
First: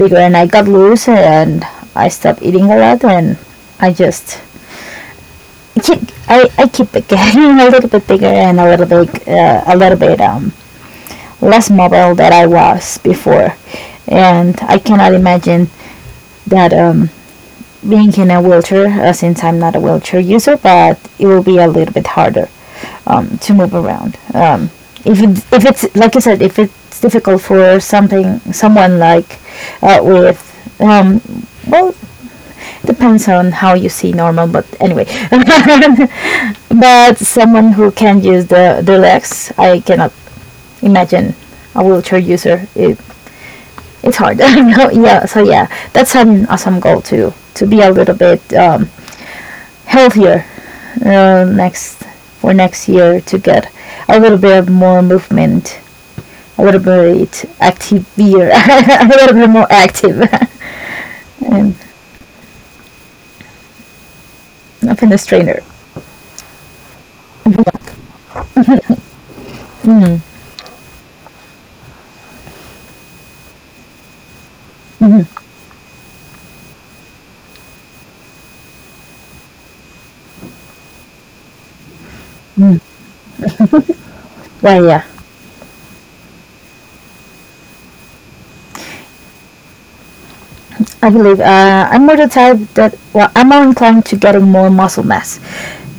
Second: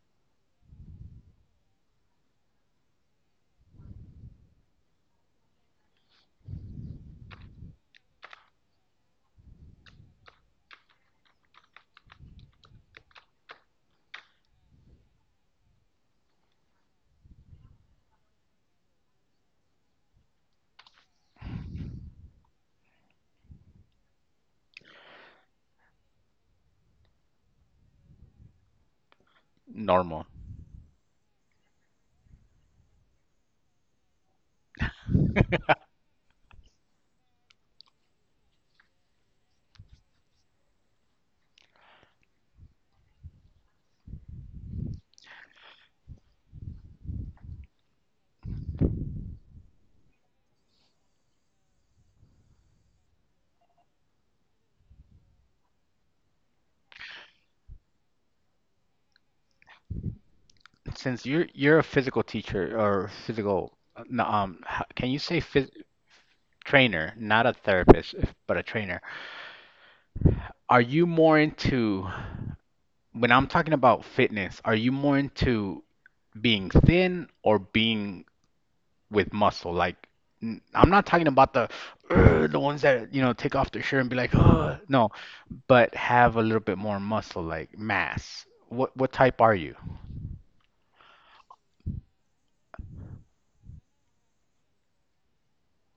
bigger, and I got loose, and I stopped eating a lot, and I just I keep, I keep <laughs> getting a little bit bigger, and a little bit, less mobile than I was before, and I cannot imagine that, being in a wheelchair, since I'm not a wheelchair user, but it will be a little bit harder, to move around. If it's like I said, if it's difficult for something someone like, normal. with, um, well, depends on how you see normal, but anyway, <laughs> but someone who can use the legs, I cannot imagine a wheelchair user. It's hard. <laughs> I yeah. So yeah, that's an awesome goal to be a little bit. Healthier, next for next year, to get a little bit more movement, a little bit active, <laughs> a little bit more active. Since <laughs> you're And a physical teacher or physical, no, h- not in can the you say trainer. phys trainer, not a therapist, but a trainer? Are you more into, when I'm talking about fitness, are you more into being thin or being with muscle. Like I'm not talking about the "Ugh," the ones that you know take off their shirt and be like, oh Well, yeah, no, but have a little bit more muscle, like mass. What type are you? I can leave. I'm more the type that well, I'm more inclined to getting more muscle mass,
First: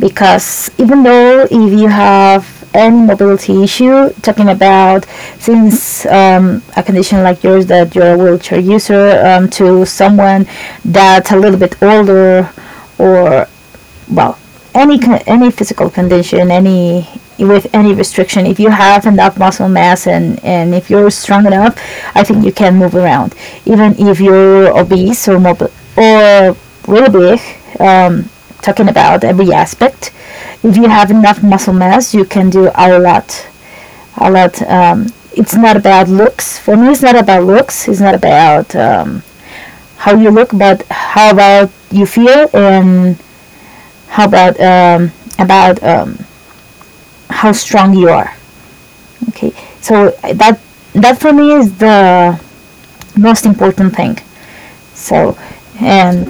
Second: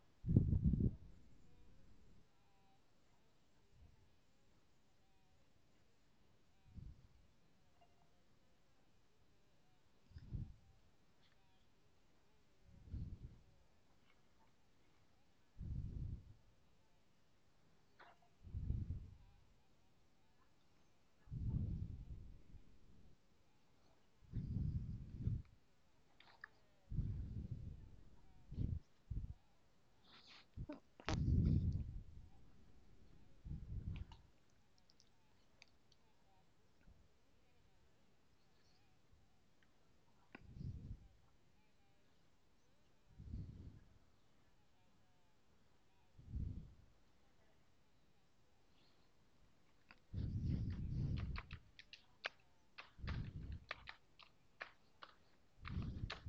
because even though if you have any mobility issue, talking about, since, a condition like yours that you're a wheelchair user, to someone that's a little bit older, or well, any any physical condition, any with any restriction, if you have enough muscle mass, and if you're strong enough, I think you can move around. Even if you're obese or mobile or really big, um, talking about every aspect, if you have enough muscle mass, you can do a lot, a lot. It's not about looks. For me, it's not about looks. It's not about, how you look, but how about you feel, and how about, about um, how strong you are. Okay, so that for me is the most important thing. So and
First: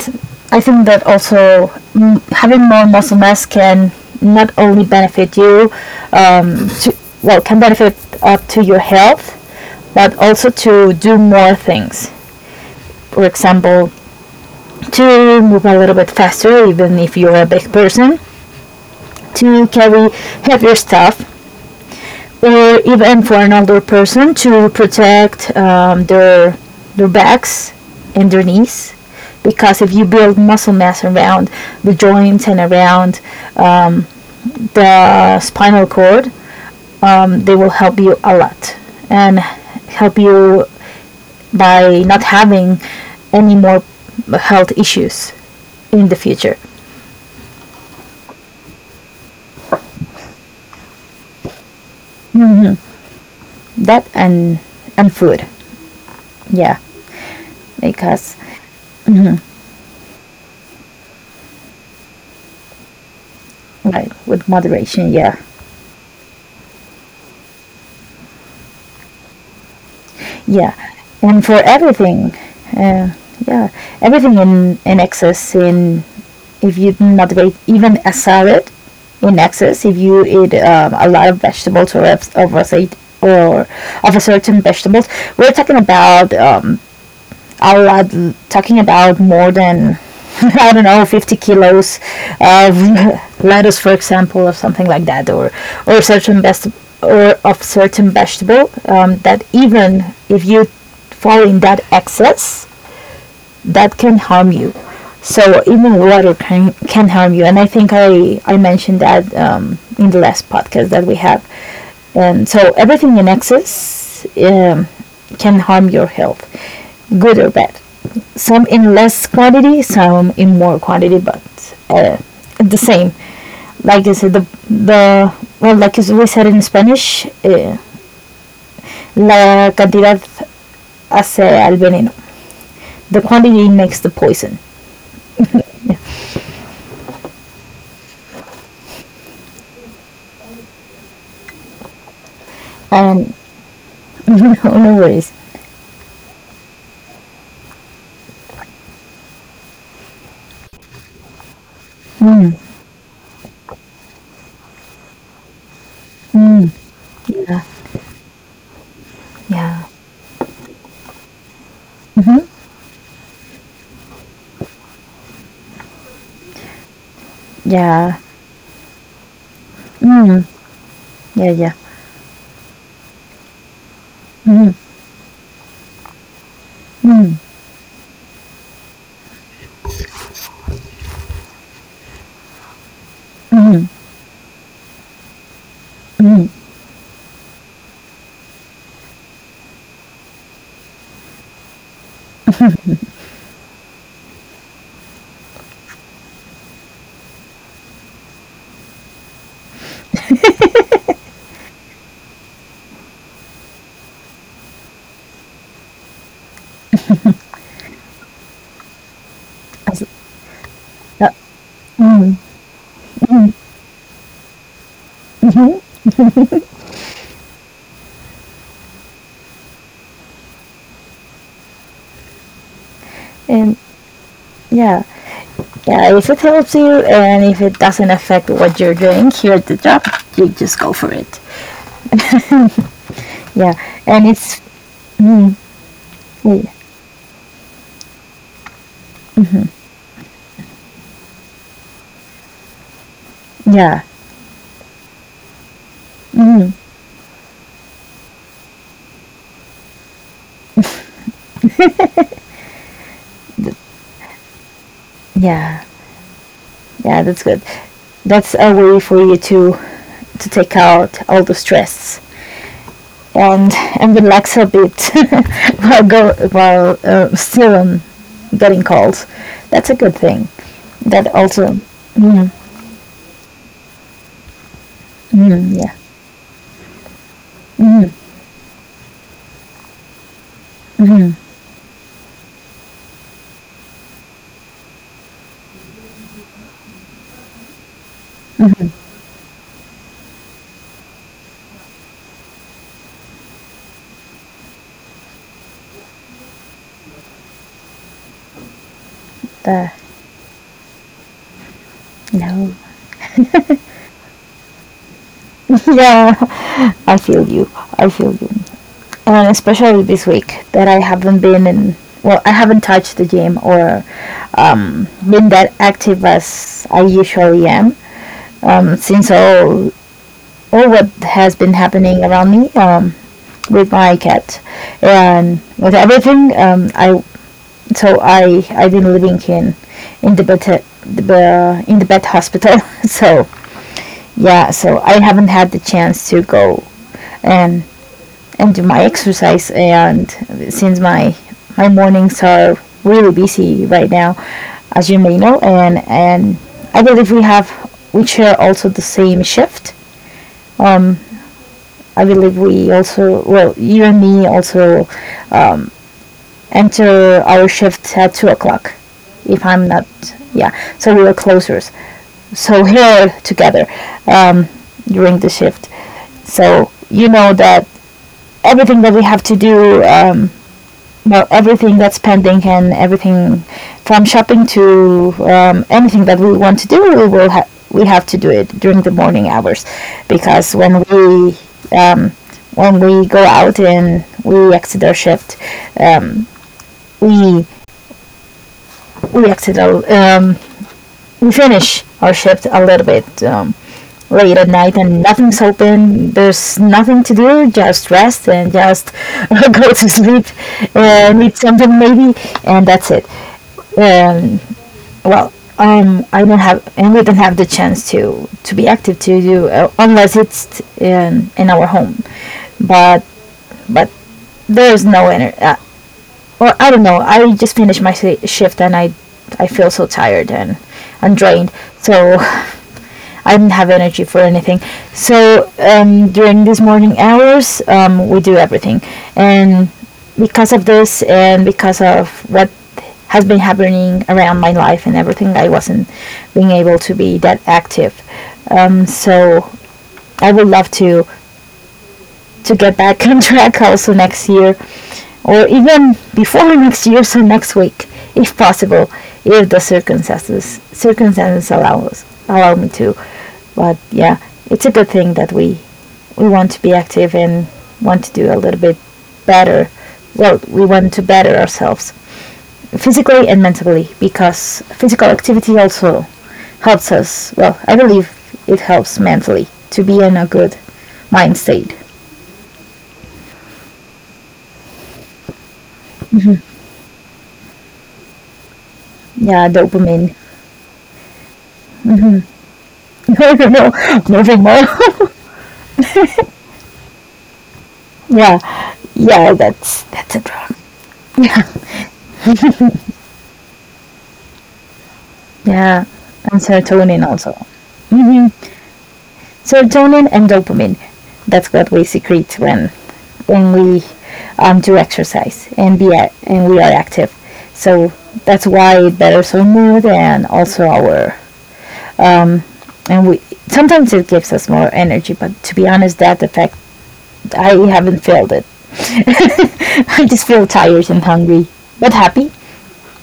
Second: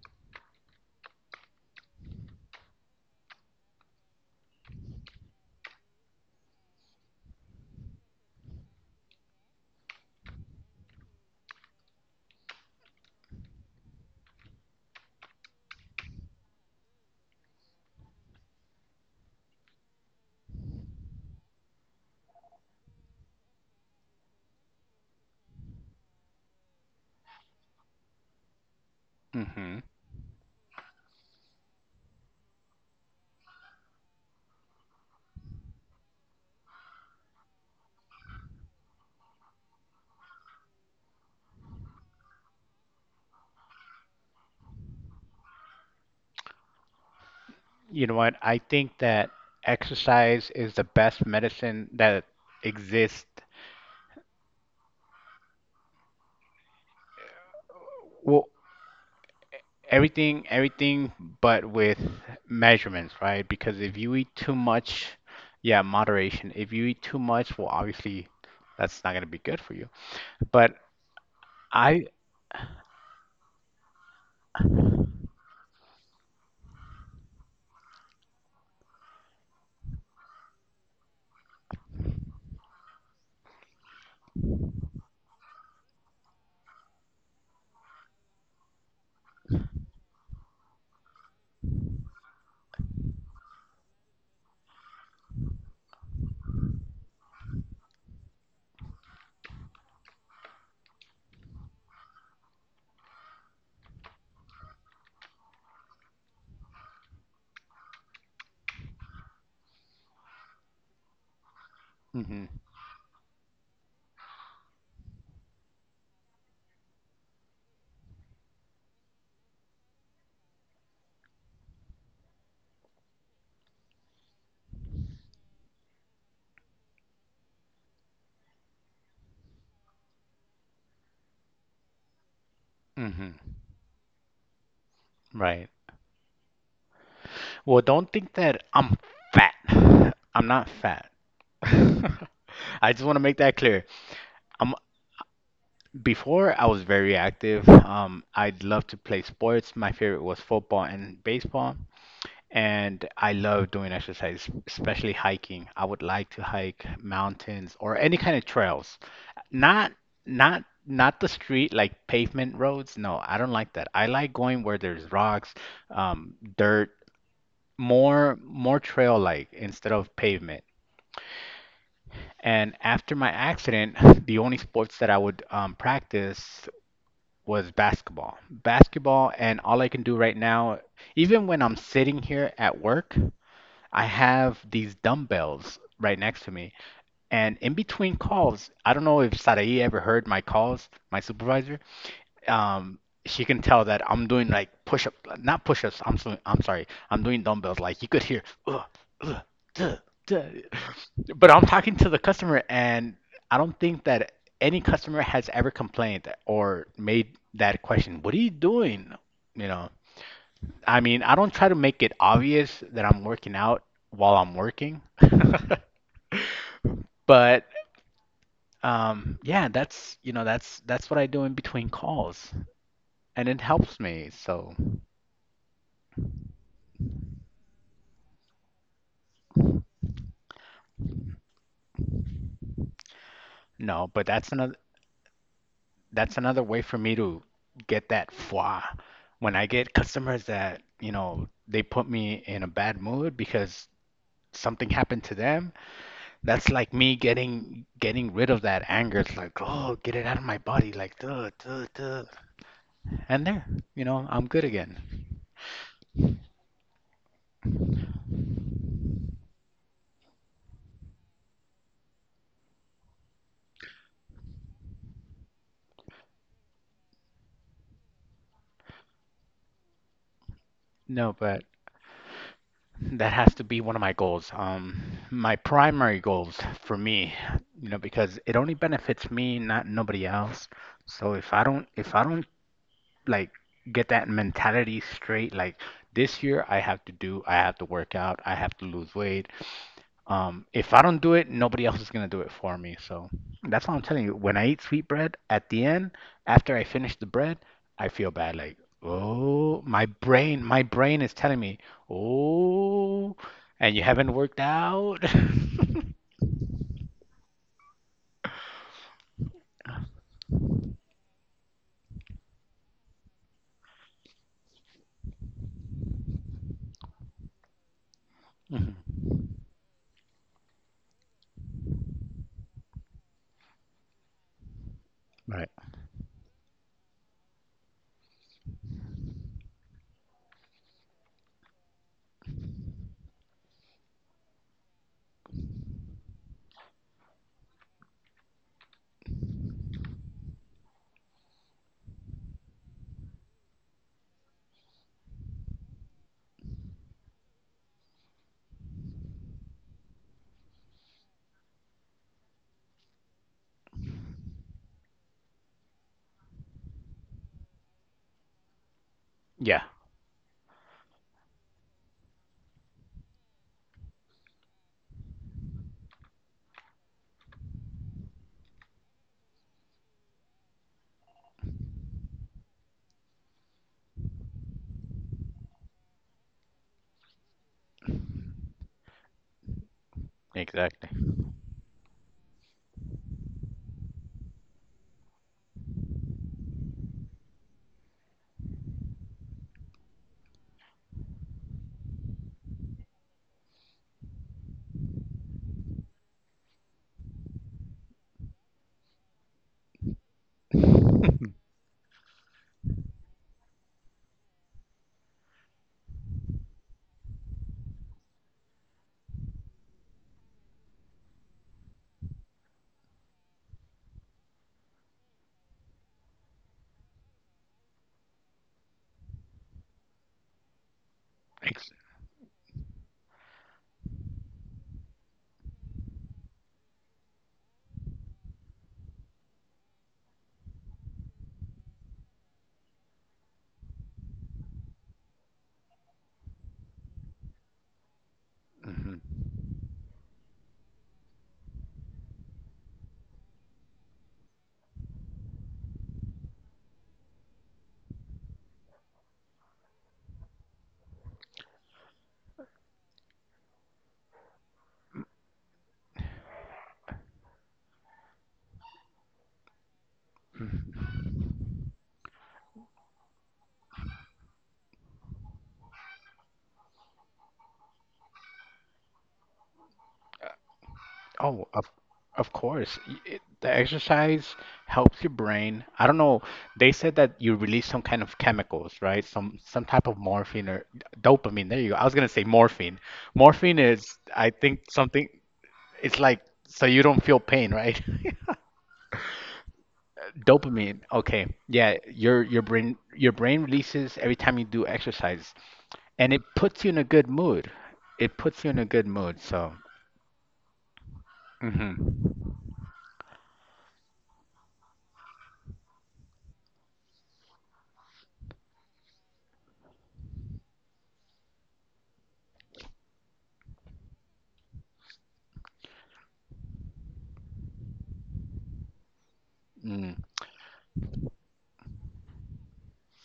I think that also, mm, having more muscle mass can not only benefit you, um, to, well, can benefit up to your health, but also to do more things. For example, to move a little bit faster, even if you're a big person, to carry heavier stuff, or even for an older person to protect, their backs and their knees, because Hmm. if you build muscle mass around the joints and around the spinal cord, they will help you a lot, and help you by not having any more health issues in the future. You know what? I think that exercise is the best medicine that exists. That and food. Yeah, because Well, everything, everything, but with measurements, right? Because if right, you eat with too much, moderation, yeah. yeah, moderation. If you eat too much, well, obviously, that's not gonna be good for you. Yeah, But and for I. everything, uh, yeah, everything in excess in if you motivate even a salad in excess, if you eat, a lot of vegetables, of a cer- or of a certain vegetables, we're talking about, a lot, talking about more than, <laughs> I don't know, 50 kilos of lettuce, for example, or something like that, or certain best, or of certain vegetable. That even if you fall in that excess, that can harm you. So even water can harm you, and I think I mentioned that, in the last podcast that we have. Hmm. So everything in excess, can harm your health, good or bad. Some in less quantity, some in more quantity, but, uh, the same. Like I said, the like as we said in Spanish, eh, la cantidad hace al veneno. The Hmm. quantity makes the poison. Right. Well, don't think that I'm fat. <laughs> I'm not fat. <laughs> I just want to And make that clear. <laughs> no, Um, no worries. before I was very active. I loved to play sports. My favorite was football and baseball, and I love doing exercise, especially hiking. I would like to hike Yeah, mountains or any kind of trails. yeah, Not, not, not the street like pavement mm-hmm. roads. No, I don't like that. I like going where there's rocks, dirt, Yeah, more trail like instead of mm, pavement. yeah, yeah, And after my accident, <laughs> the only mm, sports that I would practice mm. was basketball. Basketball, and all I can do right now, even when I'm sitting here at work, I have these dumbbells right next to me. And in between calls, I don't know if Sarai ever heard my calls, my supervisor, um, she can tell that I'm doing like push up not push ups. I'm sorry, I'm doing dumbbells, like you could hear "Ugh, ugh, duh, duh." But I'm talking to the customer and I don't think that any customer has ever complained or made that question, what are you doing, you know. I mean, Uh, I don't try to make it obvious that I'm working out while I'm working. <laughs> But um, yeah, that's, you know, that's what I do in between calls, and it and helps me so. yeah, yeah, if it helps you and if it doesn't affect what you're doing here at the job, you just go for it. Yeah, No, but and that's it's another, mm, that's another way for me to get that foie. When I get customers that, you know, they put me in a bad mood yeah, because yeah, something happened to them, that's mm, like me getting rid of that anger. It's like, oh, get it out of my body, like duh, duh, duh. And there, I'm good again. yeah, yeah. That's good. That's a way for you to take out all the stress, and <laughs> and relax a bit, <laughs> while go while, still, getting calls. That's a good thing. That No, but also, mm, that has to be one of my goals. My yeah, primary goals for me, because it only benefits me, not nobody else. So mm, if I don't like get that mentality straight. Like this year, I have to work out, I have to lose weight. If I don't do it, nobody else is gonna do it for me. So that's what I'm telling you. When I eat sweet bread, at the end, after I finish the bread, I feel bad. Like, oh, uh, my brain is telling me, no, oh, and you haven't worked out. <laughs> <laughs> yeah. I feel you. I feel you. And especially this week that I haven't been in. Well, I haven't touched the gym or been that active as I usually am Mhm. since all what has been happening around me, with my cat and Right. with everything. I so I I've been living in the bed the, in the bed hospital. <laughs> So yeah, so I haven't had the chance to go and and do my exercise. And since my mornings are really busy right now, as you may know, and I believe we have we share also the same shift. Um, I believe we also, well, you and me also um, enter our shift at 2 o'clock, if Yeah, I'm not, yeah. So we were closer. So here together, um, during the shift. So you know that everything that we have to do, um, well, everything that's pending and everything from shopping to, anything that we want to do. We will we have to do it during the morning hours because when exactly. we, um, when we go out and we exit our shift, um, we we exit our we finish our shift a little bit late at night and nothing's open. There's nothing to do. Just rest and just <laughs> go to sleep <laughs> and eat something maybe, and that's it. um, well, I don't have, and we don't have the chance to be active to do, unless it's in our home. But but there's no energy, or I don't know. I just finished my shift and I feel so tired and drained. Ex- So <laughs> I didn't have energy for anything. So, during these morning hours, we do everything. And because of this, and because of what has been happening around my life and everything, I wasn't being able to be that active. Um, mhm. so I would love to get back <laughs> on track also next year or even before next year, so next week, if possible, if the circumstances allow me to. But yeah, it's a good thing that we want to be active and want to do a little bit better. Well, we want to better ourselves physically and mentally because physical activity also helps us. Well, I believe it helps mentally to be in a good mind Oh, of state. of course. The exercise helps your brain. I don't know. They said that you release some kind of chemicals, right? Some Yeah, some type of dopamine. morphine or dopamine. There you go. I was gonna say morphine. <laughs> I don't Morphine know. is, I Moving think, on. something. It's like so you don't feel pain, right? <laughs> Yeah, yeah, that's a drug. Dopamine. Okay. Yeah, your brain releases every time you do exercise, Yeah, and it and puts you in a serotonin good also. mood. It Hmm. puts you in a good mood. So. Serotonin and dopamine. That's what we Mm-hmm. secrete when we, do exercise and be a and we are active. So that's why it betters our mood and also our and we sometimes it gives us more energy. But to be honest, that effect I haven't felt it. <laughs> Mm. I just feel tired and hungry, but happy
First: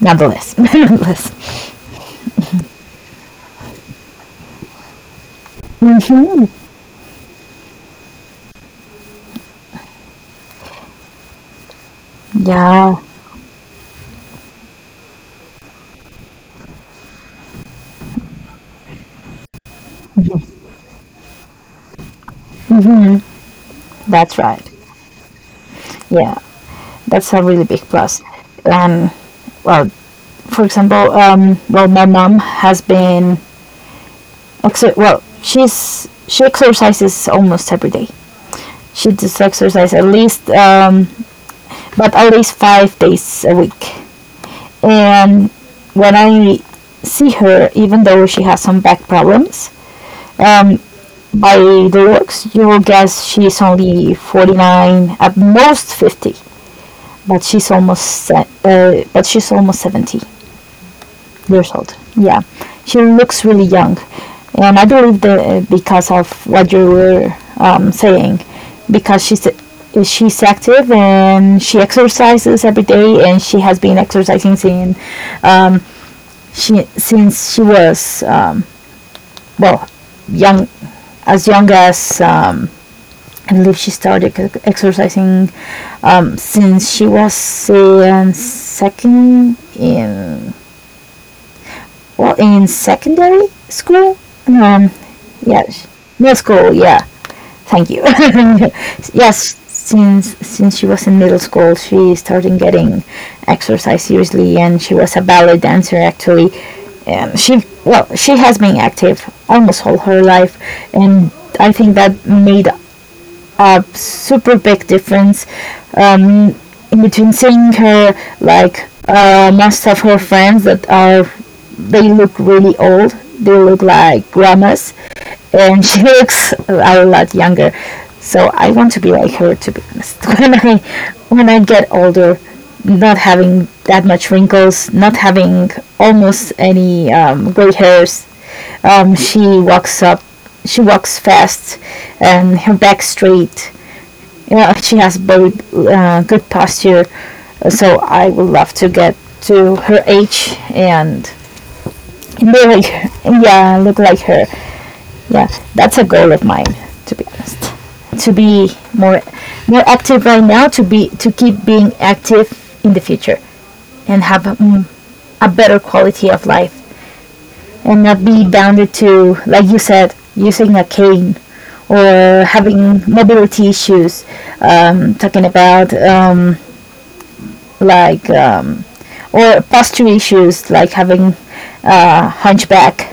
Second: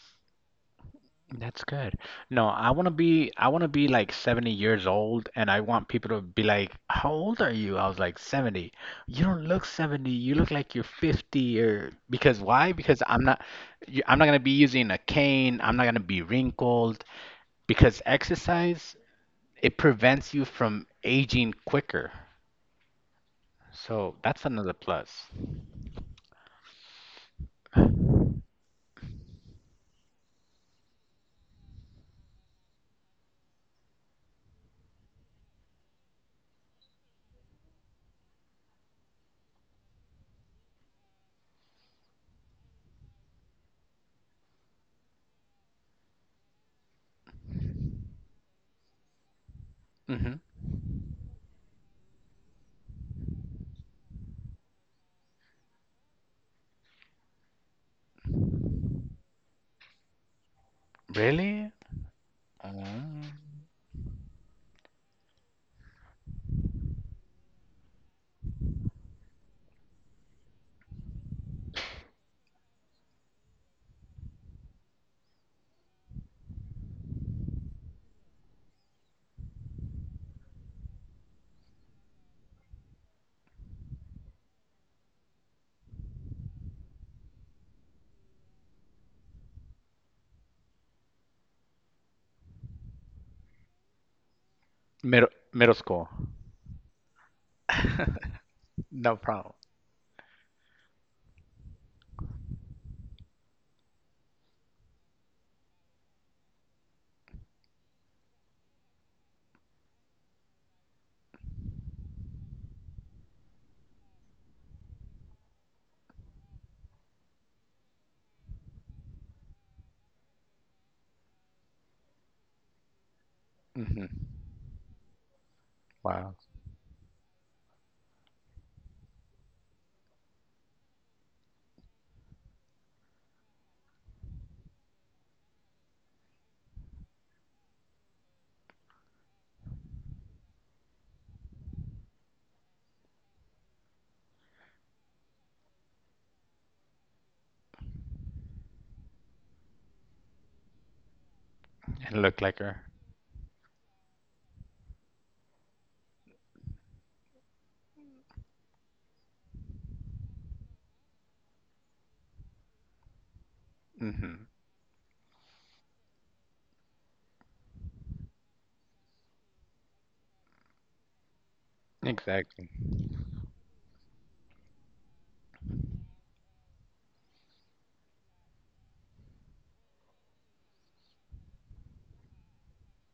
nonetheless. <laughs> Nonetheless. That's good. No, I want to be like 70 years old, and I want people to be like, "How old are you?" I was like, "70." You don't look 70. You look like you're 50, or because why? Yeah, Because I'm not going to be using a cane. I'm not going to be wrinkled because exercise, it prevents you from aging quicker. So, that's that's right. another plus. Yeah, that's a really big plus. Um, well, for example, my mom has been well, she's she exercises almost every day. She does exercise at least, but at least 5 days a week. And when I see her, even though she has some back problems, Mhm. um, by the looks, you will guess she's only 49, at most 50. But she's almost, but she's almost 70 Really? years old, yeah. She Um, looks really young, and I believe that, because of what you were, saying, because she's, she's active and she exercises every day and she has been exercising since, um, she since she was, well young as young as, I believe she started exercising since she was in second in or in secondary school? No. Middle Yes, school. middle school. Yeah, thank you. <laughs> <laughs> No problem. Yes, since she was in middle school, she started getting exercise seriously, and she was a ballet dancer actually. And she, well, she has been active almost all her life, and I think that made a super big difference, um, in between seeing her like, most of her friends that are they look really old, they look Mhm. like grandmas, and <laughs> she Wow. looks a lot younger. So I want to be like her, to be honest, <laughs> when I when I get older, not having that much wrinkles, not having almost any, gray hairs. She walks up, she walks fast, and her back straight. Yeah, she has very, good posture, so I would love to get to her age and And look like be her. like, yeah, look like her. Yeah, that's a goal of mine, to be honest. To be more more active right now, to be to keep being active in the future and have, Hmm. mm, a better quality of life and not be bounded to, like you said, using a cane or Exactly. having mobility issues. Talking about, like um, or posture issues, like having, hunchback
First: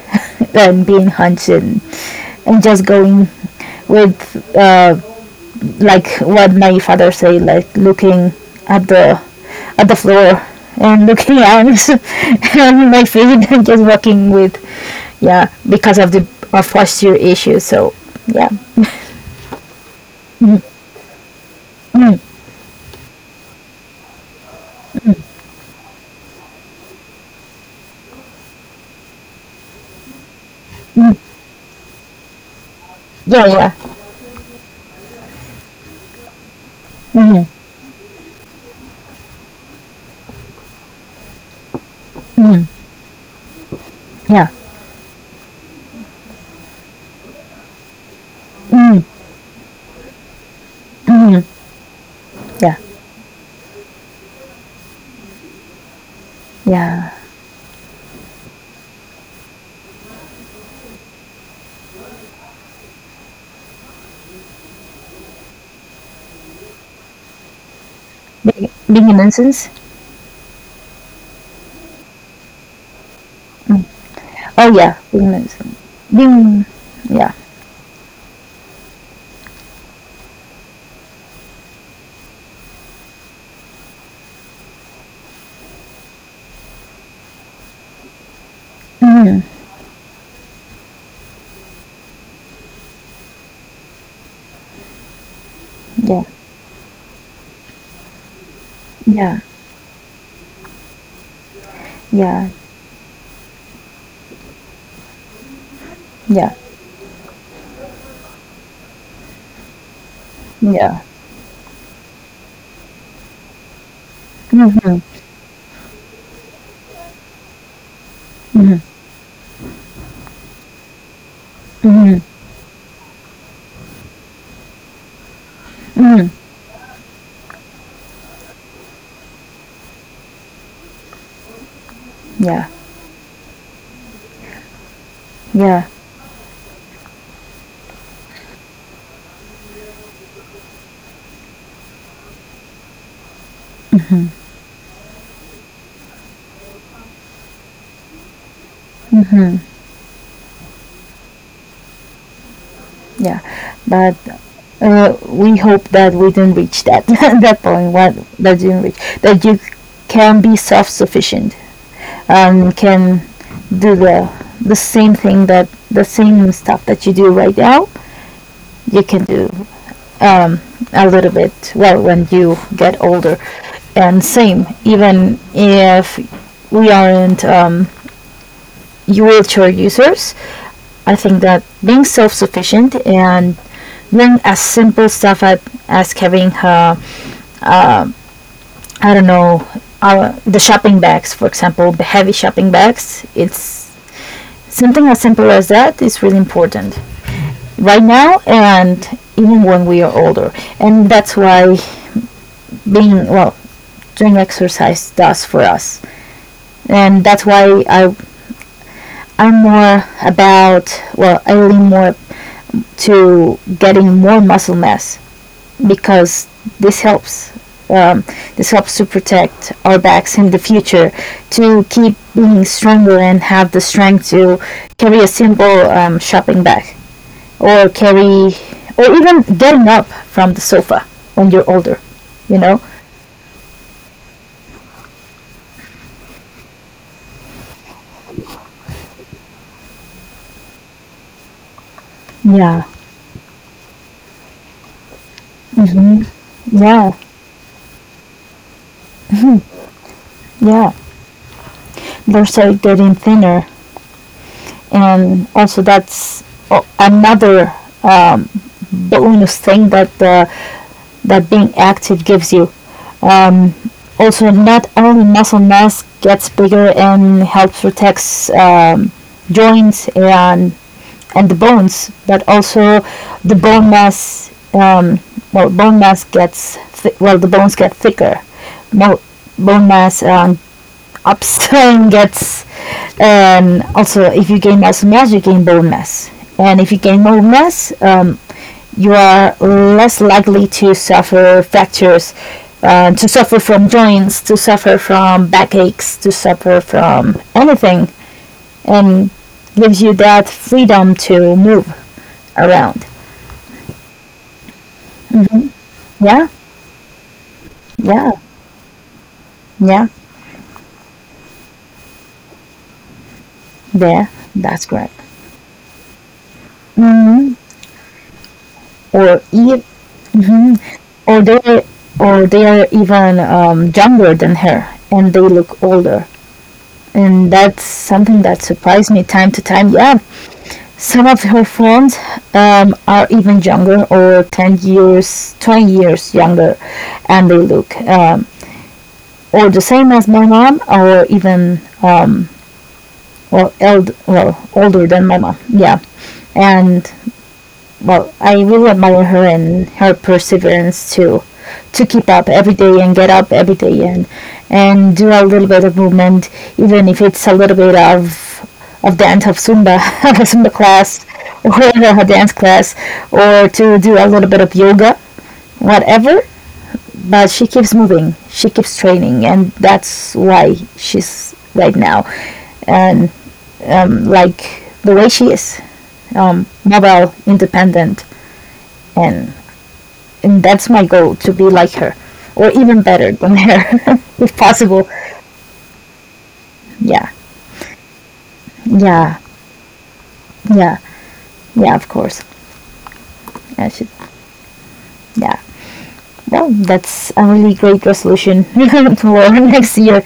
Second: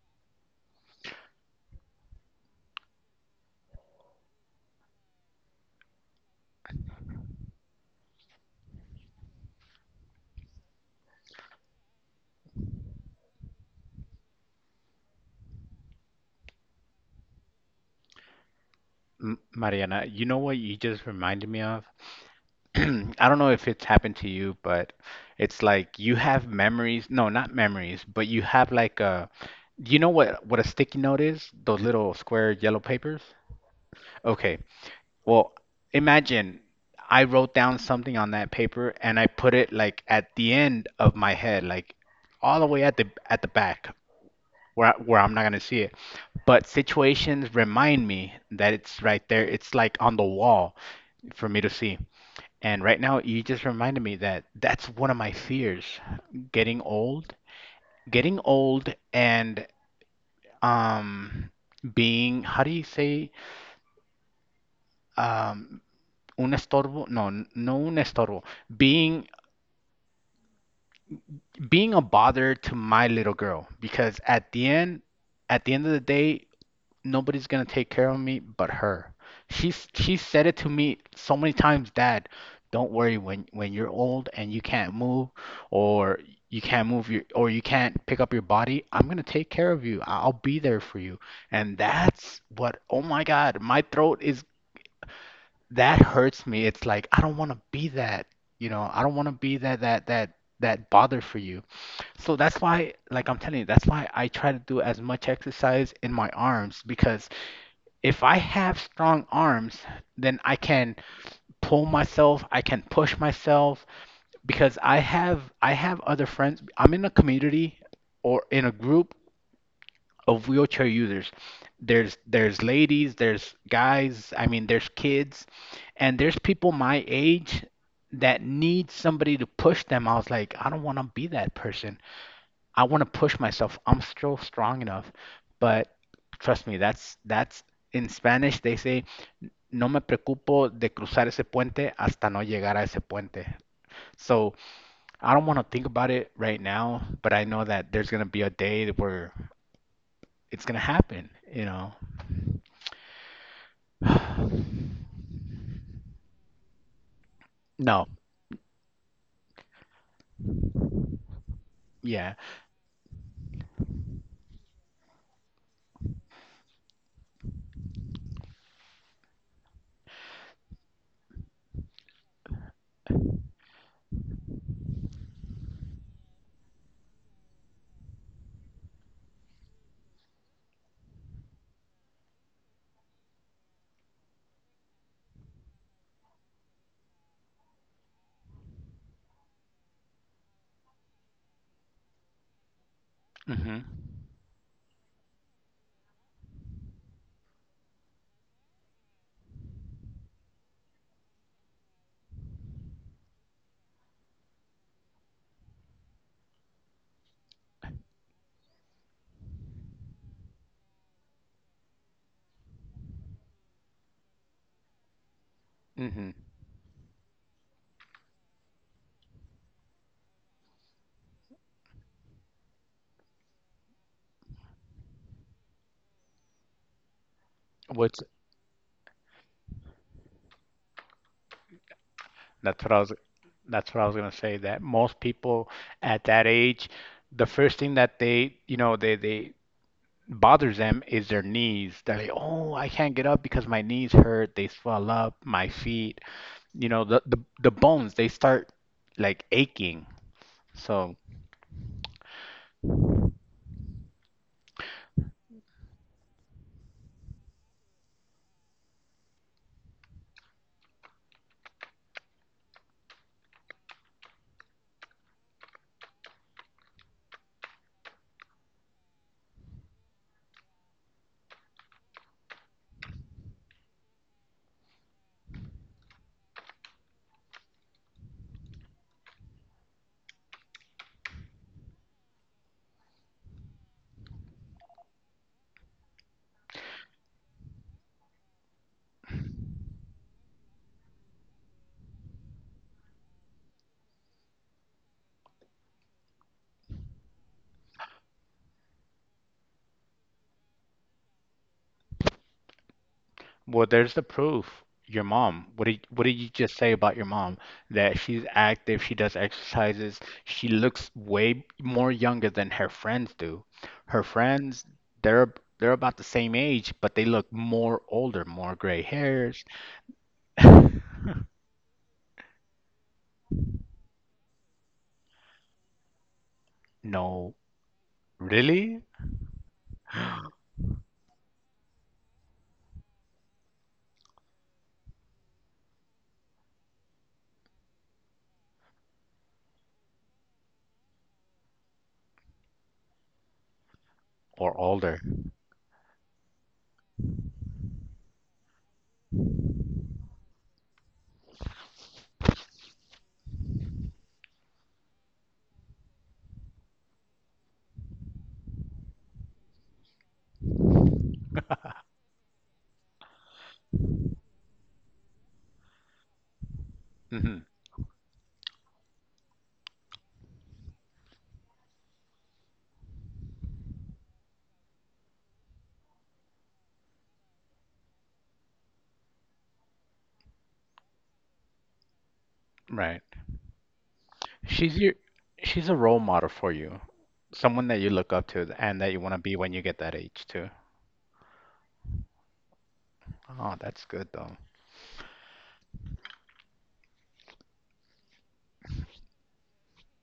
<laughs> and being hunched, and just going with, like what my father say, like looking at the at the floor and looking at <laughs> and my feet and just walking with, yeah, because of the of posture issues, so yeah. Mariana, you know what you just reminded me of? Mm, <clears throat> I don't know if it's happened to you, but it's like you have memories. No, not memories, but you have like a. Do you know what a sticky note is? Those little square yellow papers? yeah. Yeah. Okay. Well, imagine I Mm. wrote down something on that paper and I put it like at the end of my head, like all Mm. the way at the back, Yeah. Where I'm not gonna see it. But situations remind me that it's Mm. right there. It's like on the wall for me to see. Yeah. And right now, you just reminded me that that's one of my fears: getting Yeah, old, and um being, how do you say, um un estorbo? No, no un estorbo. being a Being nuisance. being a bother to my little girl, because Oh yeah, wing at the Mason. end of the day, Wing. Yeah. nobody's gonna take care of me but her. She said it to me so many times, "Dad, don't worry. When you're old and you can't move, or you can't pick up your body, I'm gonna Hmm. take care of you. I'll be there for you." And that's what— oh my God, my throat. Is that Yeah. hurts me. It's like I don't want to be that, I don't want to Yeah. be that bother for you. So Yeah. that's why, like I'm telling you, that's why I try to do as much exercise in my Yeah. arms, because if I have strong arms, then I can Yeah. pull myself, I can push myself. Because I Hmm. have I have other friends. I'm in a community, or in a Hmm. group of wheelchair users. There's Hmm. there's ladies, there's guys, I mean, there's kids, and Hmm. there's people my age that need somebody to push them. I was like, I don't want to be that person. Yeah. I want to push myself. I'm still strong enough. But Yeah. trust me, that's in Spanish they say, no me preocupo de cruzar ese puente hasta no llegar a ese puente. So I don't want to think about it right now, but I know that there's going to be a day where Mhm. it's going to happen, you know? Yeah. But, we hope that we didn't reach that <laughs> that point. No, What that didn't reach that you can be self-sufficient yeah. and can do the same thing that the same stuff that you do right now you can do, um, a little bit, well, when you get older, and same even if we aren't, wheelchair users, I think that being self-sufficient and doing as simple stuff as, having, I don't know, our, the shopping bags, for example, the heavy shopping bags, hmm it's something as simple as that is really important right now, and even when we are older. And that's why being well, doing exercise does for us. And that's why I, I'm more about, well, I lean more to getting more muscle mass, hmm because this helps. Um, this helps to protect our backs in the future, to keep being stronger and have the strength to carry a simple, shopping bag or What's carry, or even getting up from the sofa when you're older, you know? that's what I was, that's what I was going to say, that most people at that age, the first thing that they, you know, they, bothers them is their knees. They're like, oh, Yeah, I can't get up because my knees hurt. They swell up, my feet. You know, yeah, the bones, they start like aching. yeah. So, They're so getting thinner, and also that's another, um, bonus thing that, that being active gives you. Also, not only muscle mass gets bigger and helps protects, joints and the bones, but also the bone mass. Well, bone mass gets well, the bones get thicker. Mo- Bone mass, Abstain gets, also if you gain less mass, you gain bone mass. And if you gain bone mass, you are less likely to suffer fractures, to suffer from joints, to suffer from backaches, to suffer from anything, and gives you that freedom to move around. well, there's the proof. Your mom. What did Yeah, you just say about your mom? That yeah, she's active, she does yeah. exercises, she looks way more younger than her friends do. Her There, that's friends, correct. they're they're about the same age, but they look Mhm. more older, more gray Or hairs. Or they or they are even, younger than her, and they look older, and No, that's something that really? surprised me time to time, yeah. Some of her friends, are even younger, or 10 years, 20 years younger, and they look, or the same as my mom, or even, or well, Or older older? than my mom, yeah. And, well, I really admire her and her perseverance to keep up every day and get up every day and do a little bit of movement, even if it's a little bit of dance, of Zumba, <laughs> of a Zumba class, or <laughs> a dance class, or to do a little bit of yoga, whatever. But Hmm. she keeps moving, she keeps training, and that's why she's right now, and, like the way she is, mobile, independent, and and that's my goal, to be like her, or even Right. better than her, <laughs> if She's possible. your she's a role model for you. Yeah, Someone that you look up to, and that you want yeah, to be when you get that age too. yeah, yeah. Of course, Oh, I should. that's good though. Yeah. Well, that's a really great resolution <laughs> for next year.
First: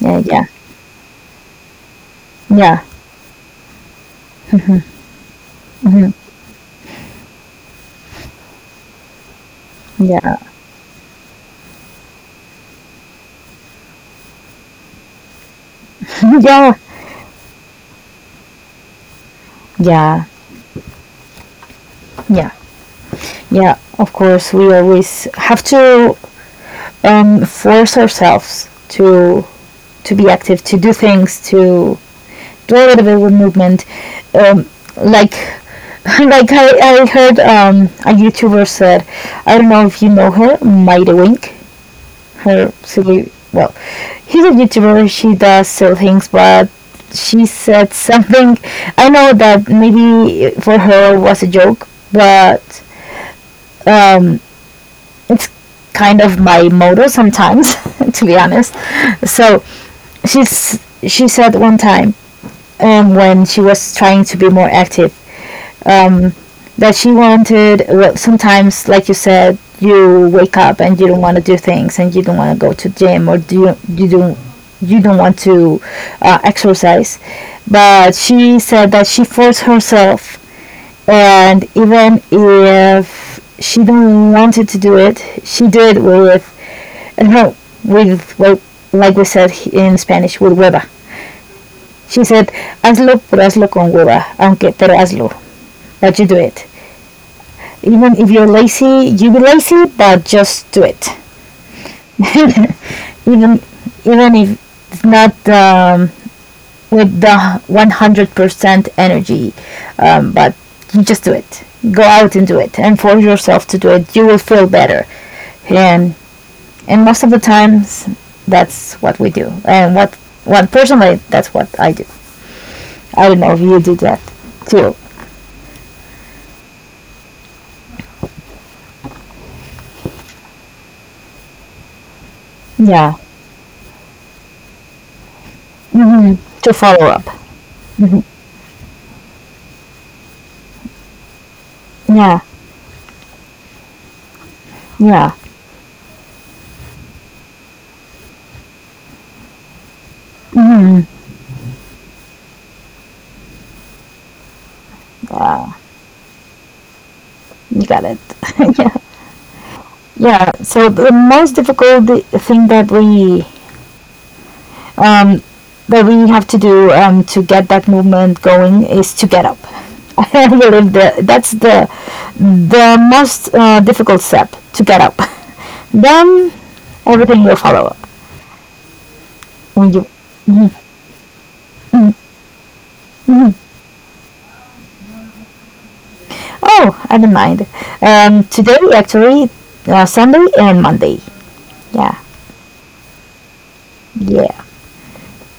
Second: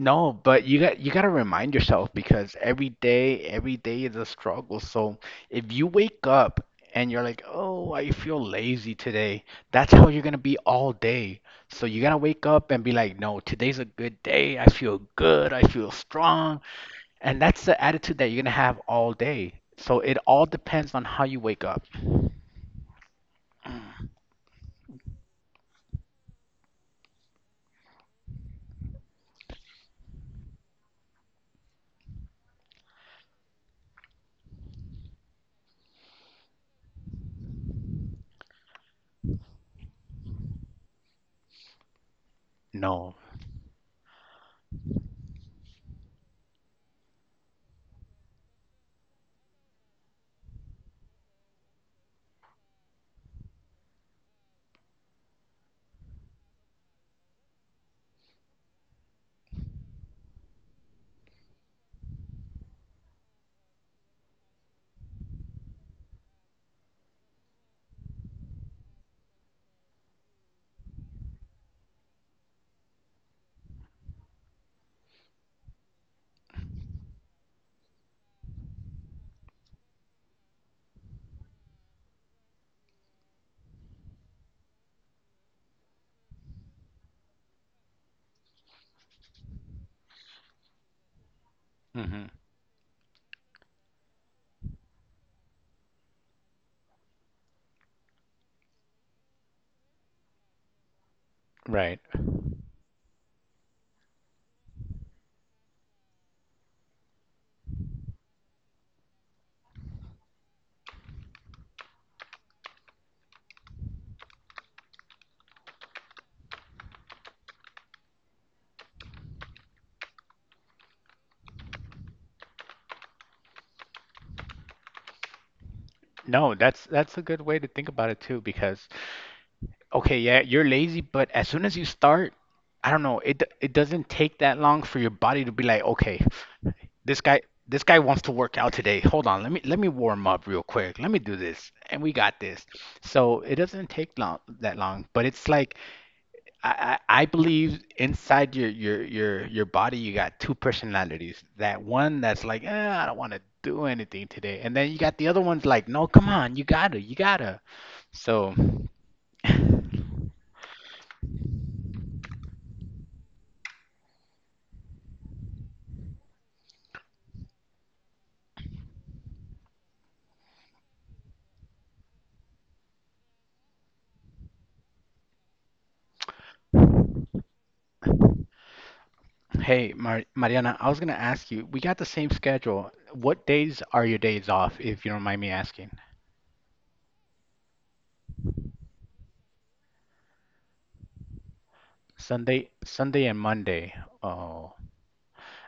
Yeah, yeah, but you got to remind yourself, because yeah, every day is a struggle. So if you wake up and you're like, "Oh, I feel lazy today," that's how you're going yeah, to be all day. So you got to wake up and be like, "No, today's a good day. I feel good. I feel <laughs> strong." yeah, And that's the attitude that you're going to have all day. So it yeah, all depends on how you wake up. yeah, yeah. Of course, we always have to, force ourselves to be active, to do things, to do a little bit of movement. Um, like <laughs> like I heard, a YouTuber said, I don't know if you know her, Mighty Wink. Her No. silly, well, he's a YouTuber. She does silly things, but she said something. I know that maybe for her it was a joke, but, um, it's kind of my motto sometimes, <laughs> to be honest. So she's, she said one time, when she was trying to be more active, um, that she wanted. Well, sometimes, like you said, you wake up and you don't want to do things, and you don't want to go to gym, or do you, you don't want to, exercise. But she said that she forced herself, and even if she didn't wanted to do it, she did with and her with, well, like we said in Spanish, with hueva. She Hmm. said, "Hazlo, pero hazlo con hueva, aunque pero hazlo." That you do it. Even if you're lazy, you be lazy, but just do it. Right. <laughs> even even if it's not with the 100% energy, but you just do it. Go out and do it, and force yourself to do it. You will feel better, and and most of the times, that's what we do. And what personally, that's what I do. I don't know if you do that too. No, that's a good way to think about it too, because okay, yeah, you're lazy, but as soon as you start, I don't Yeah. know, it doesn't take that long for your body to be like, okay, Hmm. To follow this up. guy this guy wants Hmm. to work out today. Hold on, let me warm up real quick. Let me do this, and we got Yeah. this. So it doesn't take long, that long, but Yeah. it's like I believe inside your body you got two Hmm. personalities. That one that's like, eh, I don't want to do anything today, and then you got the other one's like, no, come on, you gotta, you gotta. You got it. So, <laughs> Yeah, yeah. So the most difficult thing that um, we have to do to get that movement going is to get up. <laughs> I believe that that's the most difficult step to get up. <laughs> Then everything will follow up hey, when you. Mariana, Mhm, I was gonna ask you, we got the mhm, same schedule. What mhm. days are your days off, if you don't mind me asking? Oh, I don't mind. Today actually, Sunday and Monday. Yeah, Sunday, Sunday and Monday. yeah, Oh,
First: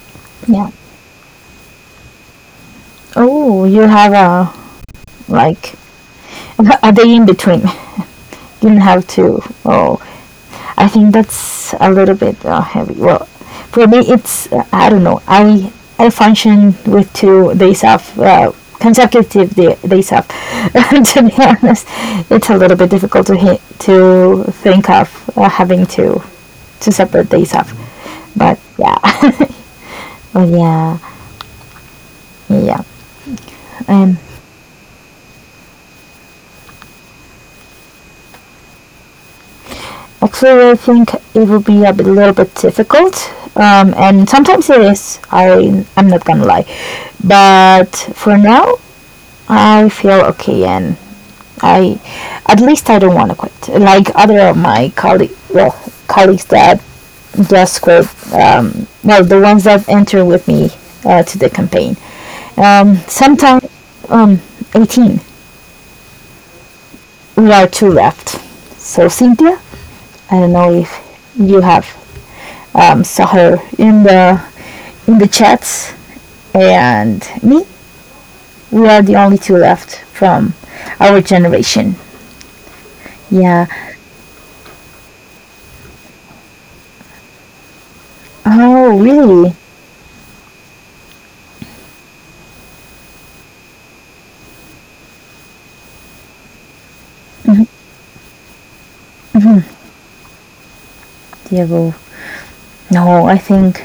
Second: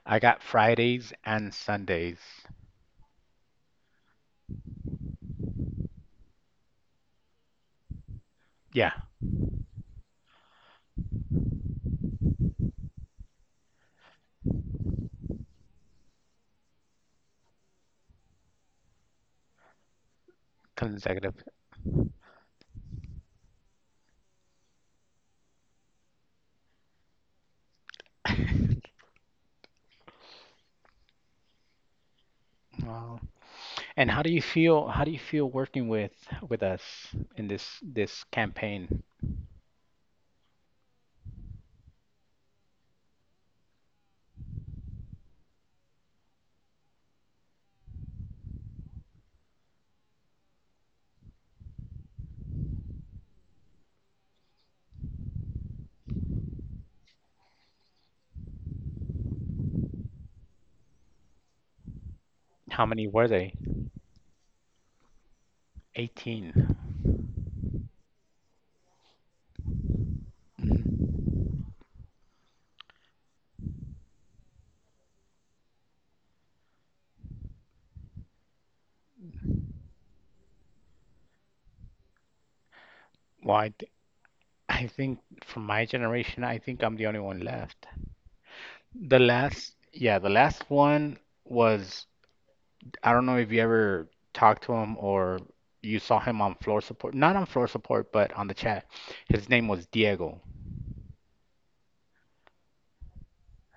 I got yeah. Fridays and Sundays. Oh, you have a, like, a day in between. Didn't Yeah, have to. Oh, I think that's a little bit heavy. Well, for me, it's I don't know. I function with 2 days off, consecutive days off. <laughs> To be consecutive. honest, it's a little bit difficult to think of having two separate days off. But yeah, <laughs> but yeah, yeah, Well, and and how do you feel working with us in this campaign? actually I think it will be a little bit difficult, and sometimes it is. I'm not gonna lie, but for now I feel okay, and I at least I don't want to quit. Like other of my colleagues that just quit. Well, the ones that enter with me to the campaign. How many were they? Sometime um 18. 18. We are two left. So Cynthia, I don't know if you have saw her in the chats, and me. We are the only two left from our generation. Well, Yeah. I think, from my generation, I think I'm the only one left. Oh, The really? last— yeah, the last one was, I don't know if you ever talked to him, or you saw him on floor support, not on floor support, but on the chat. His Mhm. name was Diego. Diego. No, I think,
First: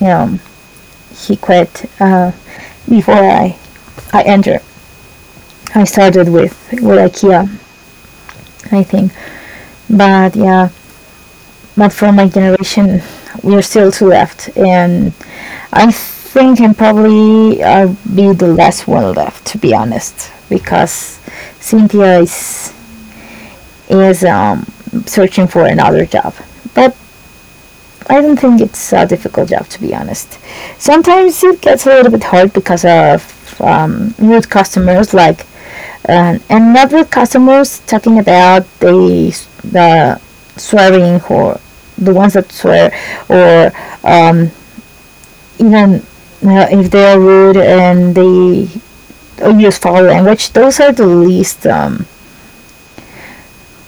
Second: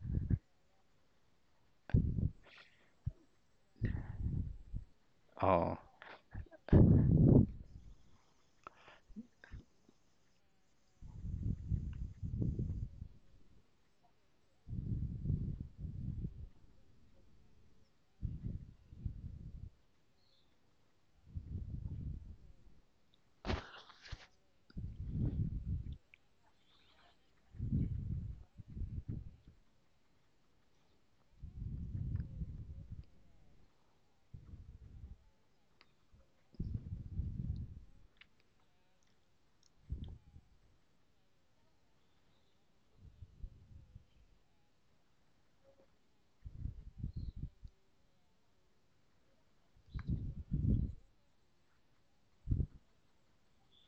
you know, he quit before I I entered. Oh, I started with IKEA, I think. But yeah, but for my generation, we are still two left, and I think I'm probably, I'll be the last one left, to be honest, because Cynthia is searching for another job. But I don't think it's a difficult job, to be honest. Sometimes it gets a little bit hard because of rude customers, like another customers talking about the swearing, or the ones that swear, or even if they are rude and they use foul language. Those are the least, um,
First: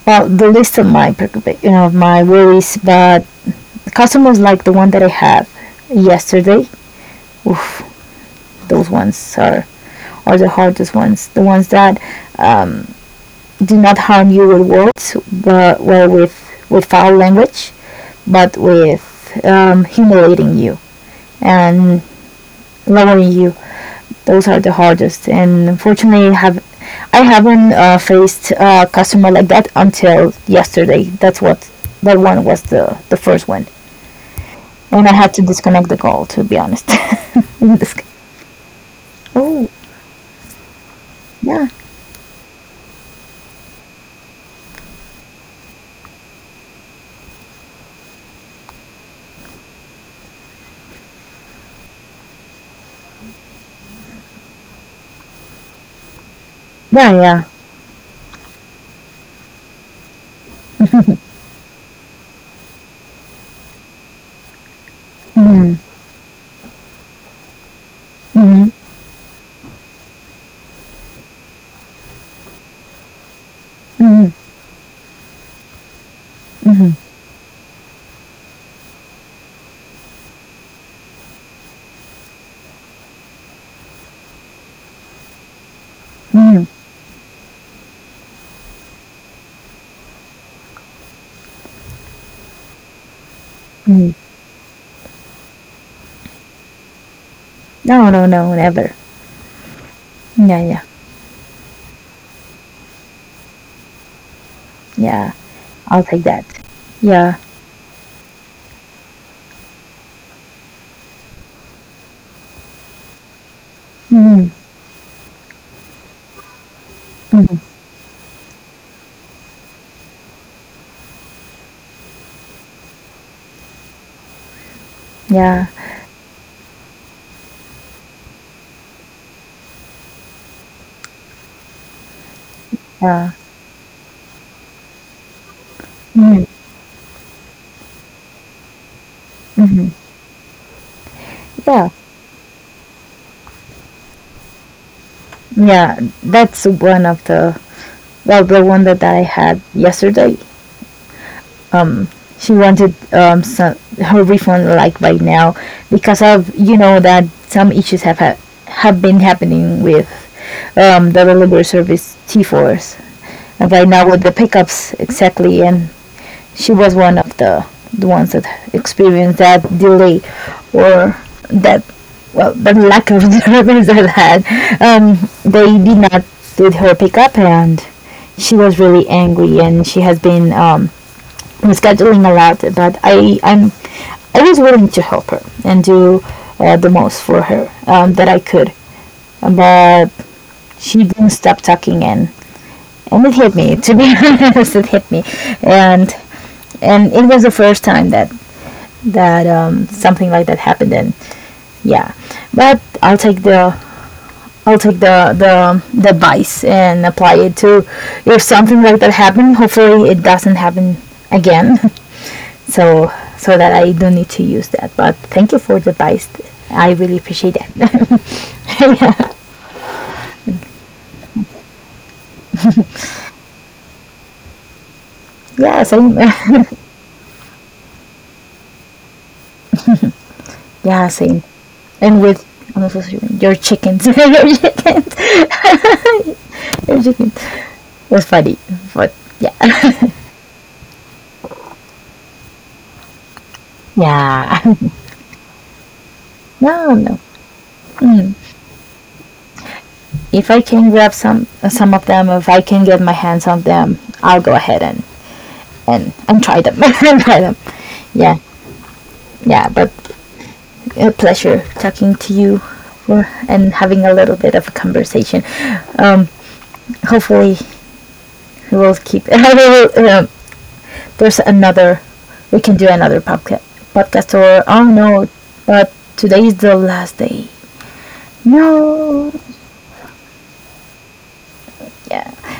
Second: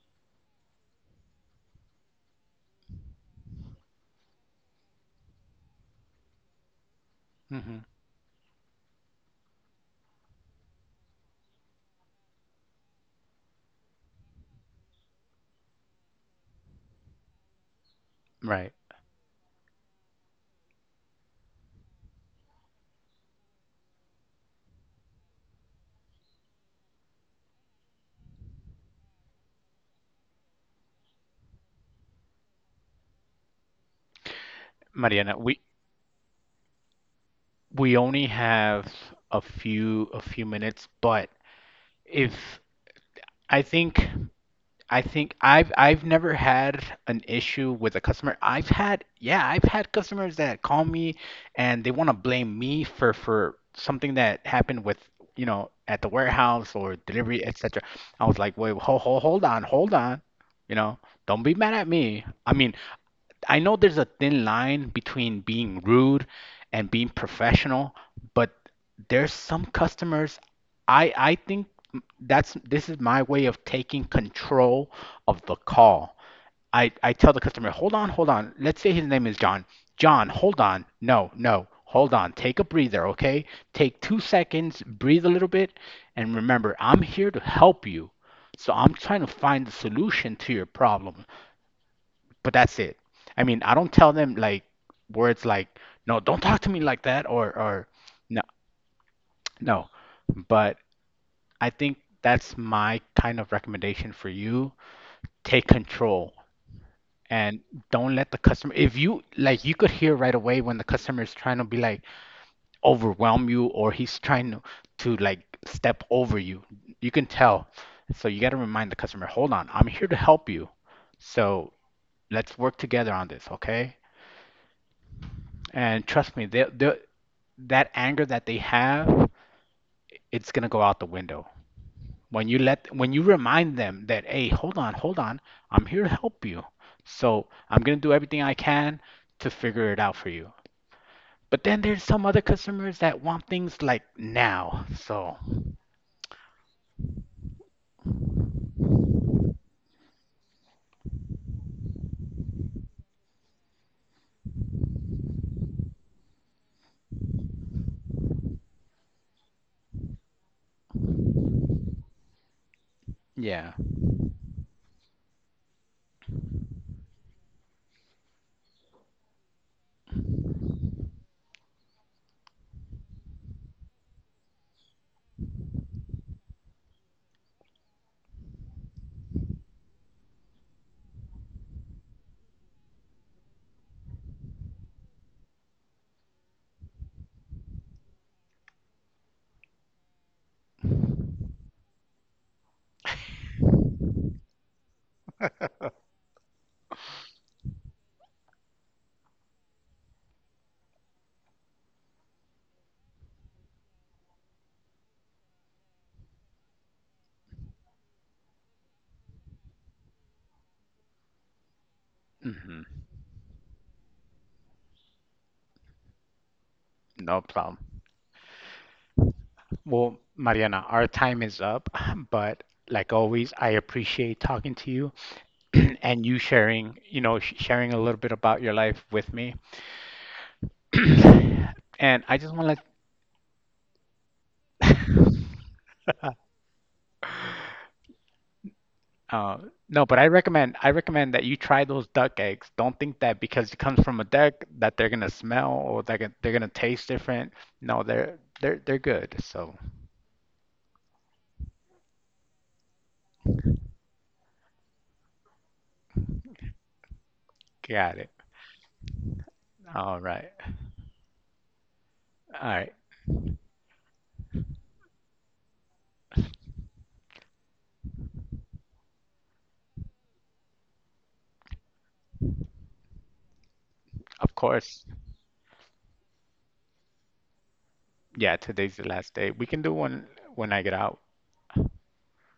well, the least of my worries. But customers like the one that I had yesterday, hmm those ones are the hardest ones. The ones that um, do not harm you with words, but well, with foul language, but right. with humiliating you and lowering you, those are the hardest, and unfortunately have I haven't faced a customer like that until yesterday. That's what that one was the first one, and I had Mariana, to we disconnect the call, to be honest. <laughs> we Disc- only have a oh, few a few minutes, but yeah, If I think I've never had an issue with a customer. I've had yeah, I've had customers that call me and they want to blame me for something that happened with, at the warehouse, or yeah, delivery, yeah. etc. I was like, "Wait, hold, hold, hold on, hold on. You know, don't be mad at me." I mean, I know there's a thin line between being rude and being professional, but Hmm. there's some customers— I think that's this is my way of taking Hmm. control of the call. I tell the customer, "Hold on, hold on. Let's say his name is John. John, hold on. No, no. Hold on. Take a breather, okay? Take 2 seconds, breathe a little bit, and remember, I'm here to help you. So I'm trying to find the solution to your problem," but that's it. I mean, I don't Hmm. tell them like words like, no, don't talk to me like that, or No, no, no, no, never. no. Yeah, But yeah, I think that's my kind of recommendation for you. yeah. Take I'll take control, that. Yeah. and don't let the customer— if you, like, you could hear right away when the customer is trying to be like overwhelm you, or he's Hmm. trying to, like step over you. You can tell. So you got to remind the customer, "Hold on, I'm here to help you. So let's work together on this, okay?" Yeah, And trust me, they that anger that they have, it's gonna go out the window. When you yeah. remind them that, hey, hold on, hold on, I'm here to Hmm. help you, so I'm gonna do everything I can to Hmm. figure it out for you. But then Yeah, there's some other customers that want things like now. So yeah, that's one of the well the one that I had yesterday. She wanted her refund like right now, because of, that some issues have been happening with the delivery service T4s, yeah. and right now with the pickups, exactly, and she was one of the ones that experienced that delay, or that well, the lack of <laughs> deliveries that had um, they did not did her pickup, and she was really angry, and she has been rescheduling a lot, but I was willing to help her and do the most for her that I could, but she didn't stop talking, and it hit me. To be honest, <laughs> it hit me, and and it was the first time that something like that happened. And yeah, but I'll take the advice, and apply it to if something like that happened. Hopefully, it doesn't happen again. <laughs> Hmm. so so that I don't need to use that. But thank you for the advice. I really No appreciate problem. that. Well, Mariana, our time is up, <clears throat> but like always, I appreciate talking to you, <laughs> Yeah, <clears throat> same. and you sharing, sharing a little bit about your life with me. <laughs> Yeah, same. <clears throat> And And I with just want to— your chickens, <laughs> your chickens, your chickens. It was funny, but yeah, Uh, no, but I recommend, that you try those duck eggs. Don't think that because it comes from a duck yeah. <laughs> that they're gonna smell, or they're gonna, No, taste no. different. No, Mm. they're good. So If I can grab some of them, if I can get my hands on them, I'll go ahead and try them <laughs> and try them. got it. Yeah, yeah. But All right, a pleasure talking to you all right. and having a little bit of a conversation. Um, Hopefully, we'll keep. <laughs> I um, there's another. We can do another podcast. Podcast Of or, oh, course, no, but today is the last day. yeah. Today's the No. last day. We can do one when I get out. Yeah.